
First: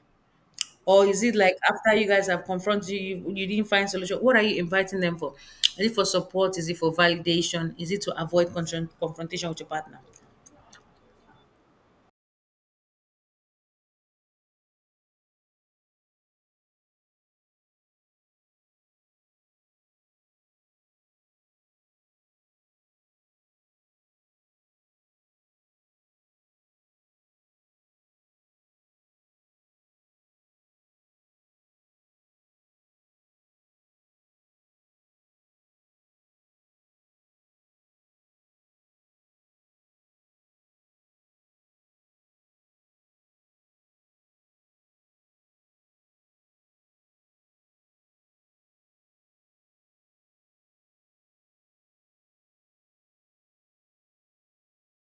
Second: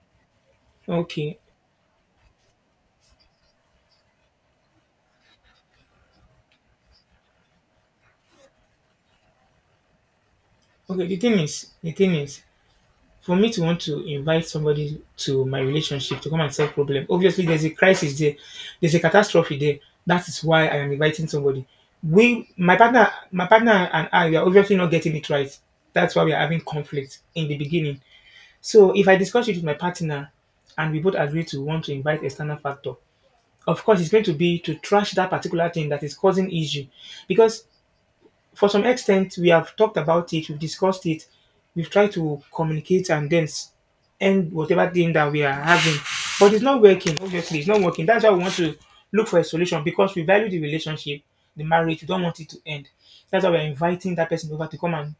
Speaker 1: Or is it
Speaker 2: Okay.
Speaker 1: like after you guys have confronted, you, you you didn't find solution? What are you inviting them for? Is it for support? Is it for validation? Is it to avoid confron- confrontation with your partner?
Speaker 2: Okay, the thing is the thing is for me to want to invite somebody to my relationship to come and solve problem, obviously there's a crisis there, there's a catastrophe there. That is why I am inviting somebody. We, my partner, my partner and I, we are obviously not getting it right. That's why we are having conflict in the beginning. So if I discuss it with my partner and we both agree to want to invite external factor, of course it's going to be to trash that particular thing that is causing issue, because for some extent we have talked about it, we've discussed it, we've tried to communicate, and then s- end whatever thing that we are having. But it's not working, obviously, it's not working. That's why we want to look for a solution, because we value the relationship, the marriage, we don't want it to end. That's why we're inviting that person over to come and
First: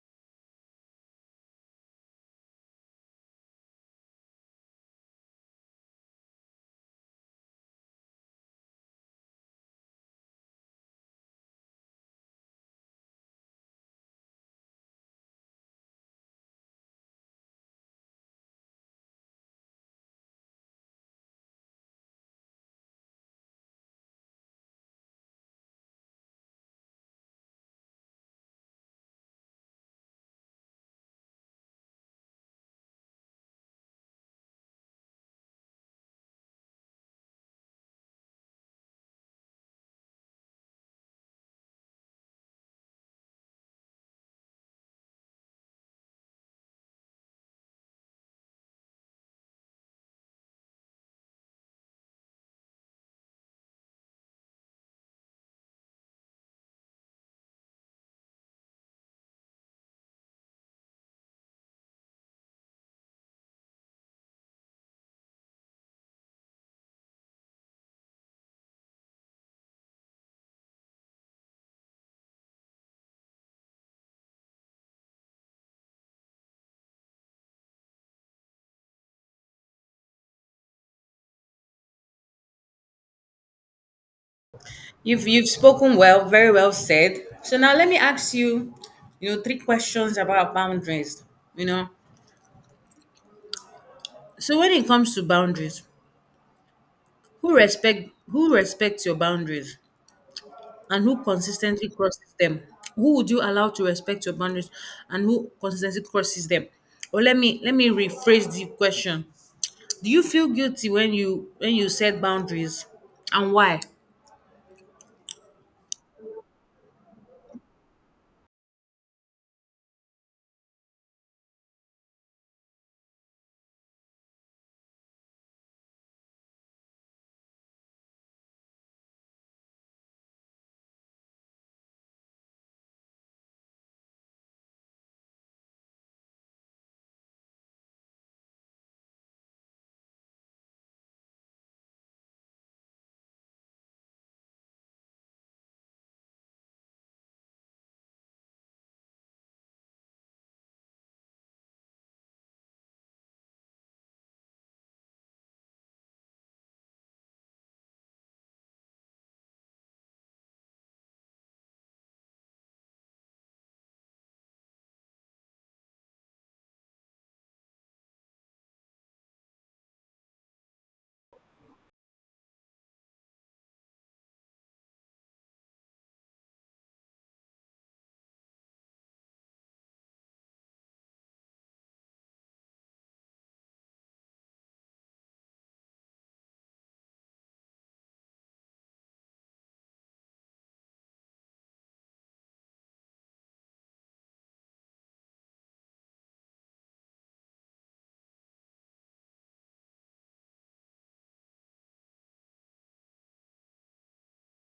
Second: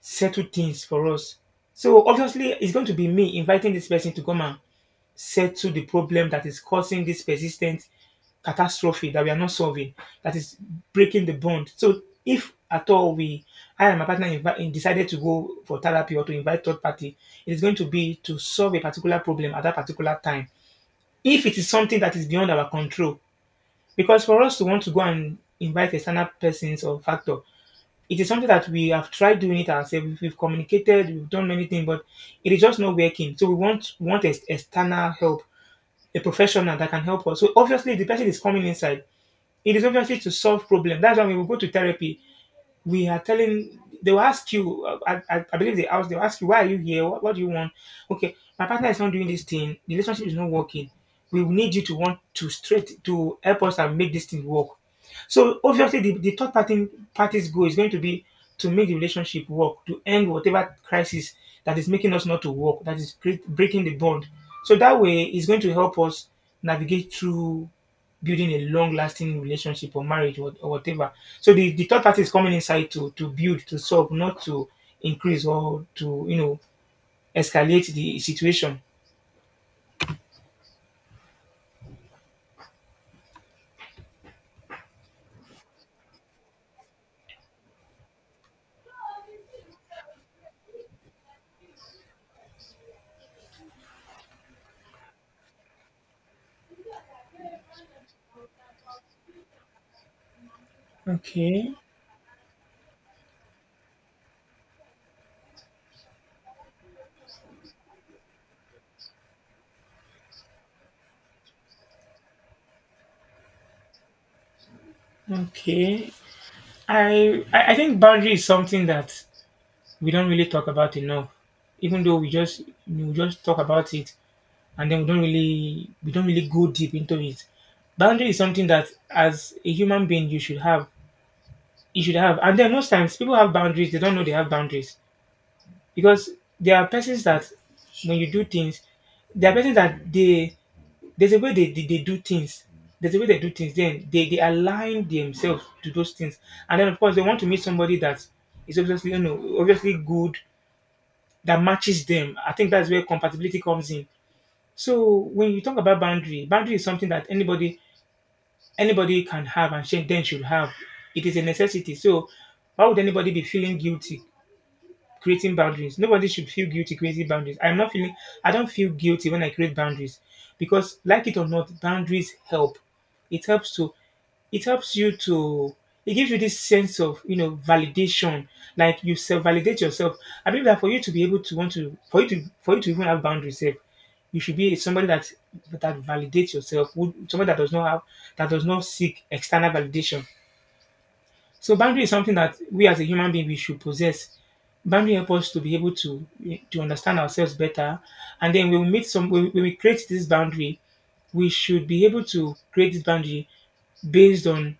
Speaker 2: settle things for us. So obviously it's going to be me inviting this person to come and settle the problem that is causing this persistent catastrophe that we are not solving, that is breaking the bond. So if at all we, I and my partner invi- decided to go for therapy or to invite third party, it is going to be to solve a particular problem at that particular time. If it is something that is beyond our control, because for us to want to go and invite external persons or factor, it is something that we have tried doing it ourselves. We've- communicated, we've done many things, but it is just not working. So we want want ex- external help, a professional that can help us. So obviously, if the person is coming inside, it is obviously to solve problem. That's why when we go to therapy, we are telling, they will ask you uh, I, I, I believe they ask, they will ask you, why are you here, what, what do you want? Okay, my partner is not doing this thing, the relationship is not working, we need you to want to straight to help us and make this thing work. So obviously the, the third party, party's goal is going to be to make the relationship work, to end whatever crisis that is making us not to work, that is cre- breaking the bond. So that way it's going to help us navigate through building a long lasting relationship or marriage, or, or whatever. So the, the third party is coming inside to to build, to solve, not to increase or to you know escalate the situation.
Speaker 1: You've you've spoken well, very well said. So now let me ask you, you know, three questions about boundaries. You know, so when it comes to boundaries, who respect who respects your boundaries and who
Speaker 2: Okay.
Speaker 1: consistently crosses them, who would you allow to respect your boundaries and who consistently crosses them? Or let me let me rephrase the question. Do you feel guilty when you when you set boundaries, and why?
Speaker 2: Okay. I I I think boundary is something that we don't really talk about enough. Even though we just we just talk about it, and then we don't really we don't really go deep into it. Boundary is something that as a human being you should have. You should have. And then most times people have boundaries, they don't know they have boundaries, because there are persons that when you do things, there are persons that they there's a way they, they, they do things. There's a way they do things. Then they, they align themselves to those things, and then of course they want to meet somebody that is obviously, you know obviously good, that matches them. I think that's where compatibility comes in. So when you talk about boundary, boundary is something that anybody anybody can have and should- then should have. It is a necessity. So why would anybody be feeling guilty creating boundaries? Nobody should feel guilty creating boundaries. I'm not feeling I don't feel guilty when I create boundaries, because like it or not, boundaries help. It helps to, it helps you to, it gives you this sense of, you know validation, like you self validate yourself. I believe that for you to be able to want to, for you to for you to even have boundaries sef, you should be somebody that that validates yourself, who somebody that does not have, that does not seek external validation. So boundary is something that we as a human being we should possess. Boundary help us to be able to, to understand ourselves better, and then when we meet some when we when we create this boundary, we should be able to create this boundary based on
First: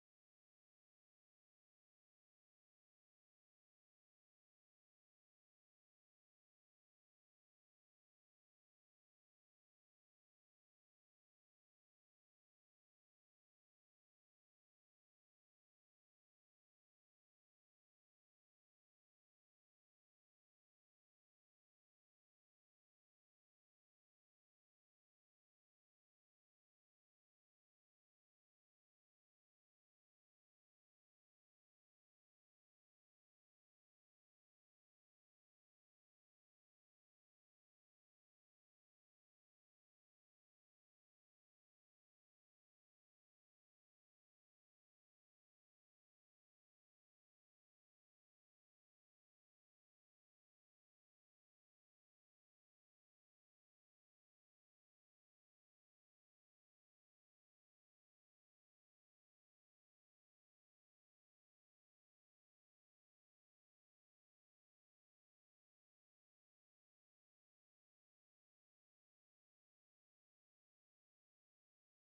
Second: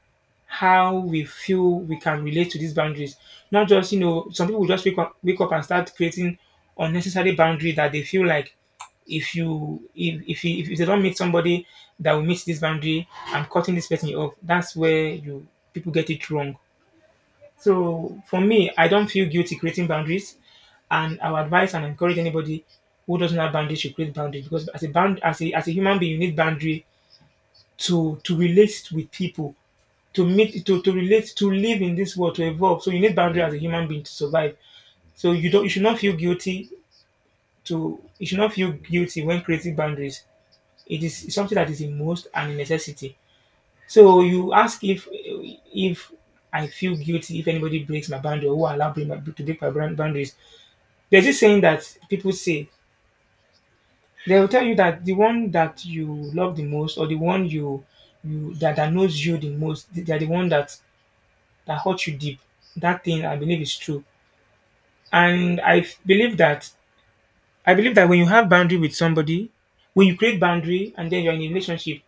Speaker 2: how we feel we can relate to these boundaries. Not just, you know, some people just wake up, wake up and start creating unnecessary boundary that they feel like if you if if, you, if they don't meet somebody that will meet this boundary, I'm cutting this person off. That's where you people get it wrong. So for me, I don't feel guilty creating boundaries, and I would advise and encourage anybody who doesn't have boundaries to create boundaries, because as a bound as a as a human being, you need boundary to, to relate with people, to meet to, to relate, to live in this world, to evolve. So you need boundary as a human being to survive. So you don't you should not feel guilty to, you should not feel guilty when creating boundaries. It is something that is a must and a necessity. So you ask if if I feel guilty if anybody breaks my boundary, or who allow break my, to break my brand boundaries. There's this saying that people say, they will tell you that the one that you love the most, or the one you, you that, that knows you the most, they're the one that that hurt you deep. That thing I believe is true, and I f- believe that I believe that when you have boundary with somebody, when you create boundary and then you're in a relationship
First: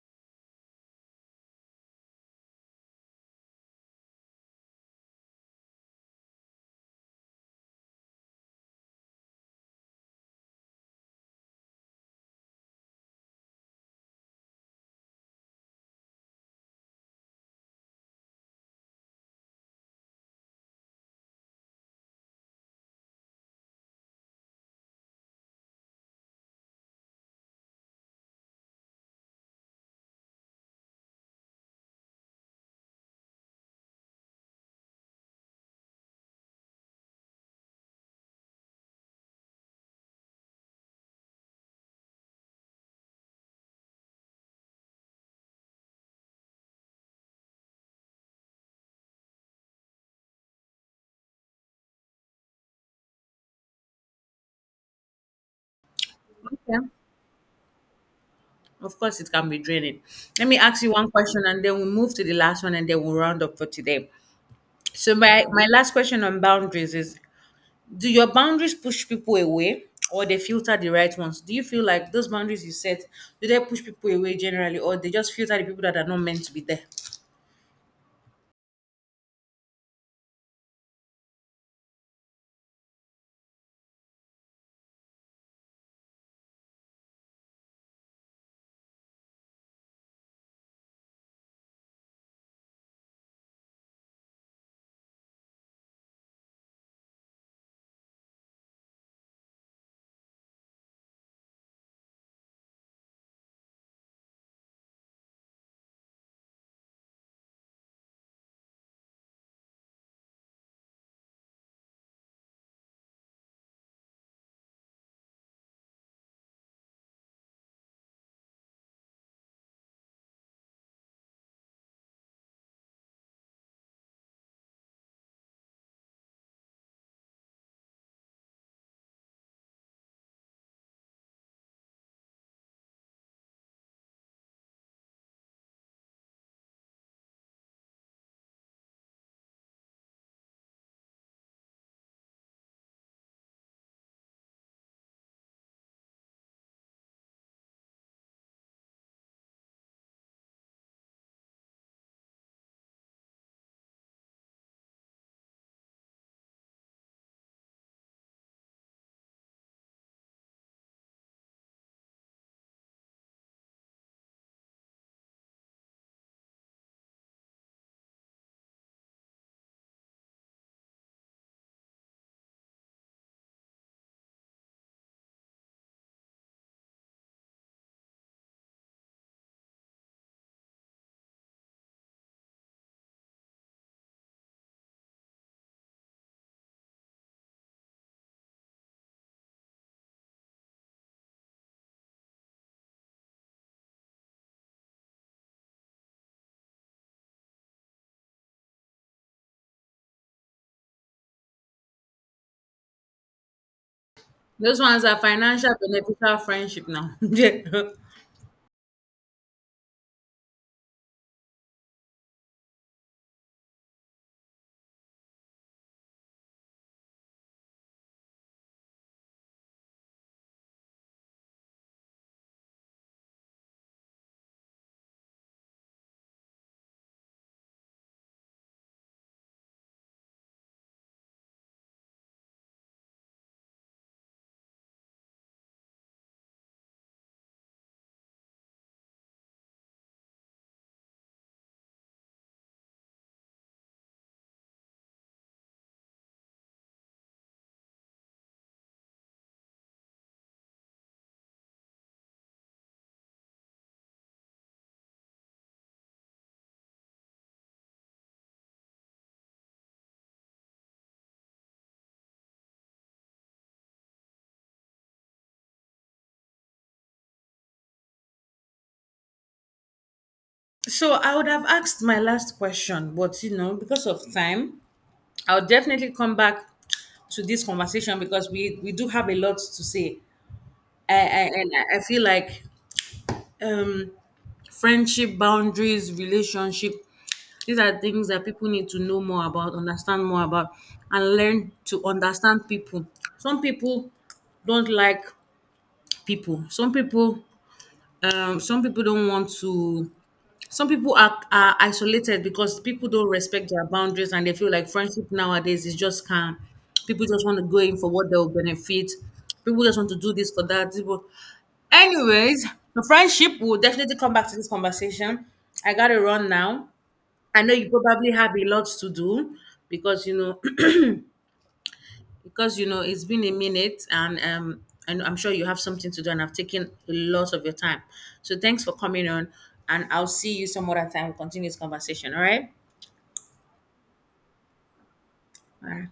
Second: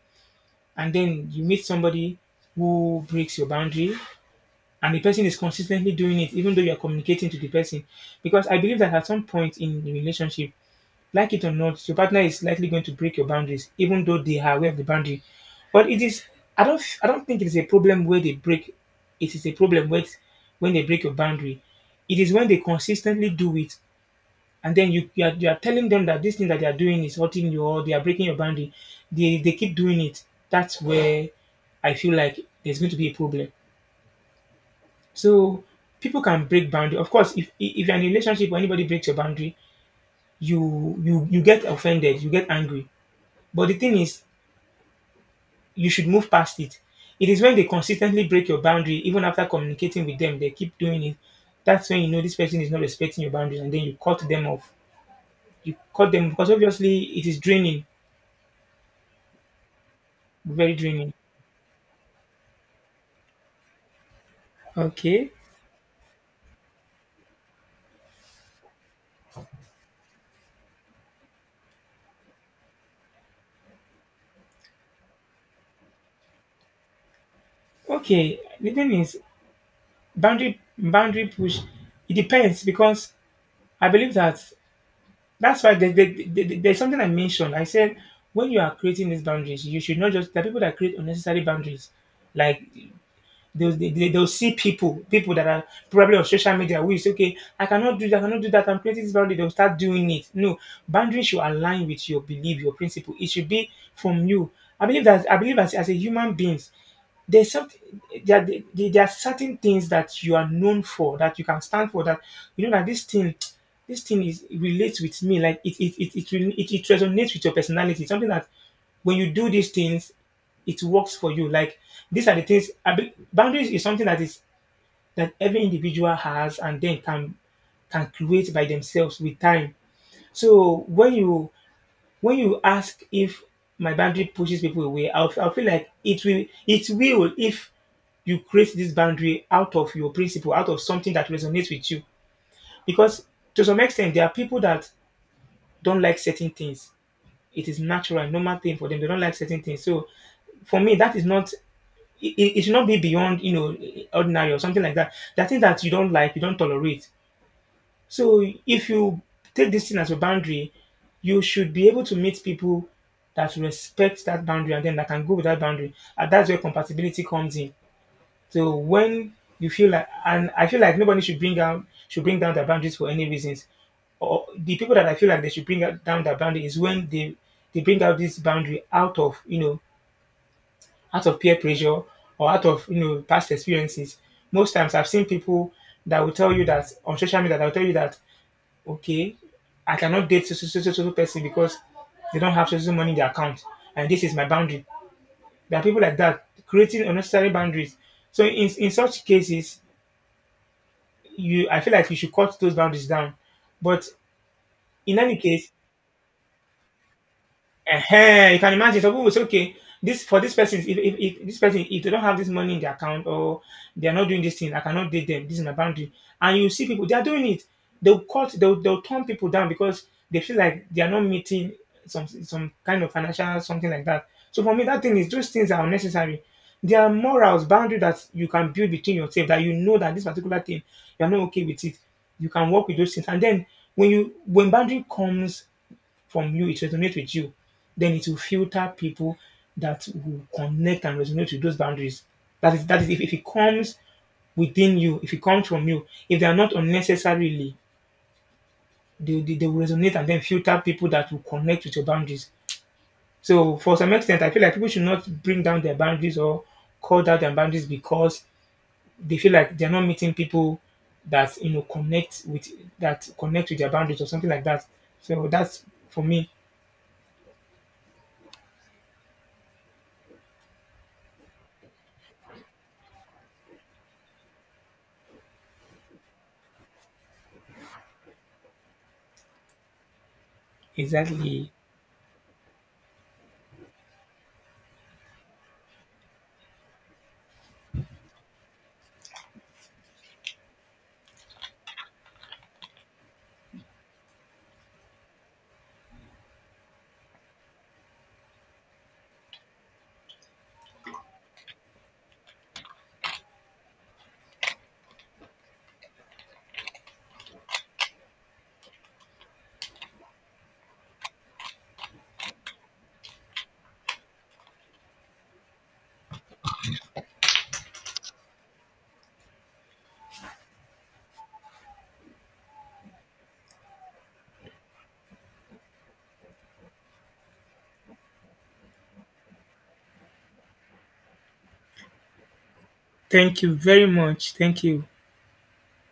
Speaker 2: and then you meet somebody who breaks your boundary, and the person is consistently doing it even though you're communicating to the person. Because I believe that at some point in the relationship, like it or not, your partner is likely going to break your boundaries even though they are aware of the boundary. But it is, i don't I don't think it is a problem where they break. It is a problem with, when they break your boundary, it is when they consistently do it, and then you you are, you are telling them that this thing that they are doing is hurting you, or they are breaking your boundary, they they keep doing it. That's where I feel like there's going to be a problem. So people can break boundary. Of course, if if you're in a relationship, or anybody breaks your boundary, you you you get offended, you get angry. But the thing is, you should move past it. It is when they consistently break your boundary, even after communicating with them, they keep doing it. That's when you know this person is not respecting your boundaries, and then you cut them off. You cut them because
Speaker 1: Okay.
Speaker 2: obviously it is draining,
Speaker 1: Of course it can be draining. Let me
Speaker 2: very
Speaker 1: ask you one
Speaker 2: draining.
Speaker 1: question, and then we'll move to the last one, and then we'll round up for today. So
Speaker 2: Okay.
Speaker 1: my my last question on boundaries is, do your boundaries push people away, or they filter the right ones? Do you feel like those boundaries you set, do they push people away generally, or they just filter the people that are not meant to be there?
Speaker 2: Okay. The thing is, boundary boundary push. It depends, because I believe that, that's why there, there, there- there- there's something I mentioned. I said when you are creating these boundaries, you should not just, there are people that create unnecessary boundaries, like They'll, they, they- will see people, people that are probably on social media, who is okay, I cannot do that, I cannot do that, I'm creating this boundary, they'll start doing it. No, boundaries should align with your belief, your principle. It should be from you. I believe that I believe as, as a human beings, there's something, there, are- there, there are certain things that you are known for, that you can stand for, that you know that this thing this thing is, it relates with me, like it it it it, it, it resonates with your personality, something that when you do these things, it works for you. Like, these are the things. I be- boundaries is something that is, that every individual has, and then can can create by themselves with time. So when you, when you ask if my boundary pushes people away, I'll, I'll feel like it will it will, if you create this boundary out of your principle, out of something that resonates with you. Because to some extent, there are people that don't like certain things. It is natural, normal thing for them. They don't like certain things. So for me, that is not, it, it it should not be beyond, you know ordinary or something like that. There are things that you don't like, you don't tolerate. So if you take this thing as a boundary, you should be able to meet people that respect that boundary, and then that can go with that boundary. And that's where compatibility comes in. So when you feel like, and I feel like nobody should bring down should bring down their boundaries for any reasons. Or the people that I feel like they should bring out- down their boundary is when they they bring out this boundary out of, you know out of peer pressure, or out of, you know past experiences. Most times I've seen people that will tell you that on social media that will tell you that, okay, I cannot date so so so so so so person, because they don't have so so money in their account, and this is my boundary. There are people like that creating unnecessary boundaries. So in in such cases, you I feel like you should cut those boundaries down. But
Speaker 1: Those ones are
Speaker 2: in any case,
Speaker 1: financial beneficial friendship now. Yeah.
Speaker 2: Ehen, you can imagine, some people will say, okay, this for this person, if, if, if this person, if they don't have this money in their account, or they are not doing this thing, I cannot date them. This is my boundary. And you see people they are doing it. They'll cut they'll they'll turn people down because they feel like they are not meeting some, some kind of financial something like that. So for me, that thing is, those things are unnecessary. There are morals, boundary that you can build between yourself, that you know that this particular thing, you're not okay with it. You can work with those things. And then when you, when boundary comes from you, it resonates with you, then it will filter people that will connect and resonate with those boundaries. That is, that is, if, if it comes within you, if it comes from you, if they are not unnecessarily, they, they, they will resonate and then filter people that will connect with your boundaries. So, for some extent, I feel like people should not bring down their boundaries, or call down their boundaries, because they feel like they're not meeting people that, you know connect with, that connect with their boundaries or something like that. So that's for me
Speaker 1: So I would have asked my last question, but you know, because of time, I'll definitely come back to this conversation, because we we do have a lot to say. I, I and
Speaker 2: exactly.
Speaker 1: I I feel like um friendship, boundaries, relationship, these are things that people need to know more about, understand more about, and learn to understand people. Some people don't like people, some people, um some people don't want to, some people are, are isolated because people don't respect their boundaries, and they feel like friendship nowadays is just calm. People just want to go in for what they'll benefit. People just want to do this for that. People- anyways, the friendship will definitely come back to this conversation. I gotta run now. I know you probably have a lot to do, because you know, because you know it's been a minute, and um and I'm sure you have something to do, and I've taken a lot of your time. So thanks for coming on, and I'll see you some other time. We'll continue this conversation. All right.
Speaker 2: Thank you very much. Thank you.
Speaker 1: All right.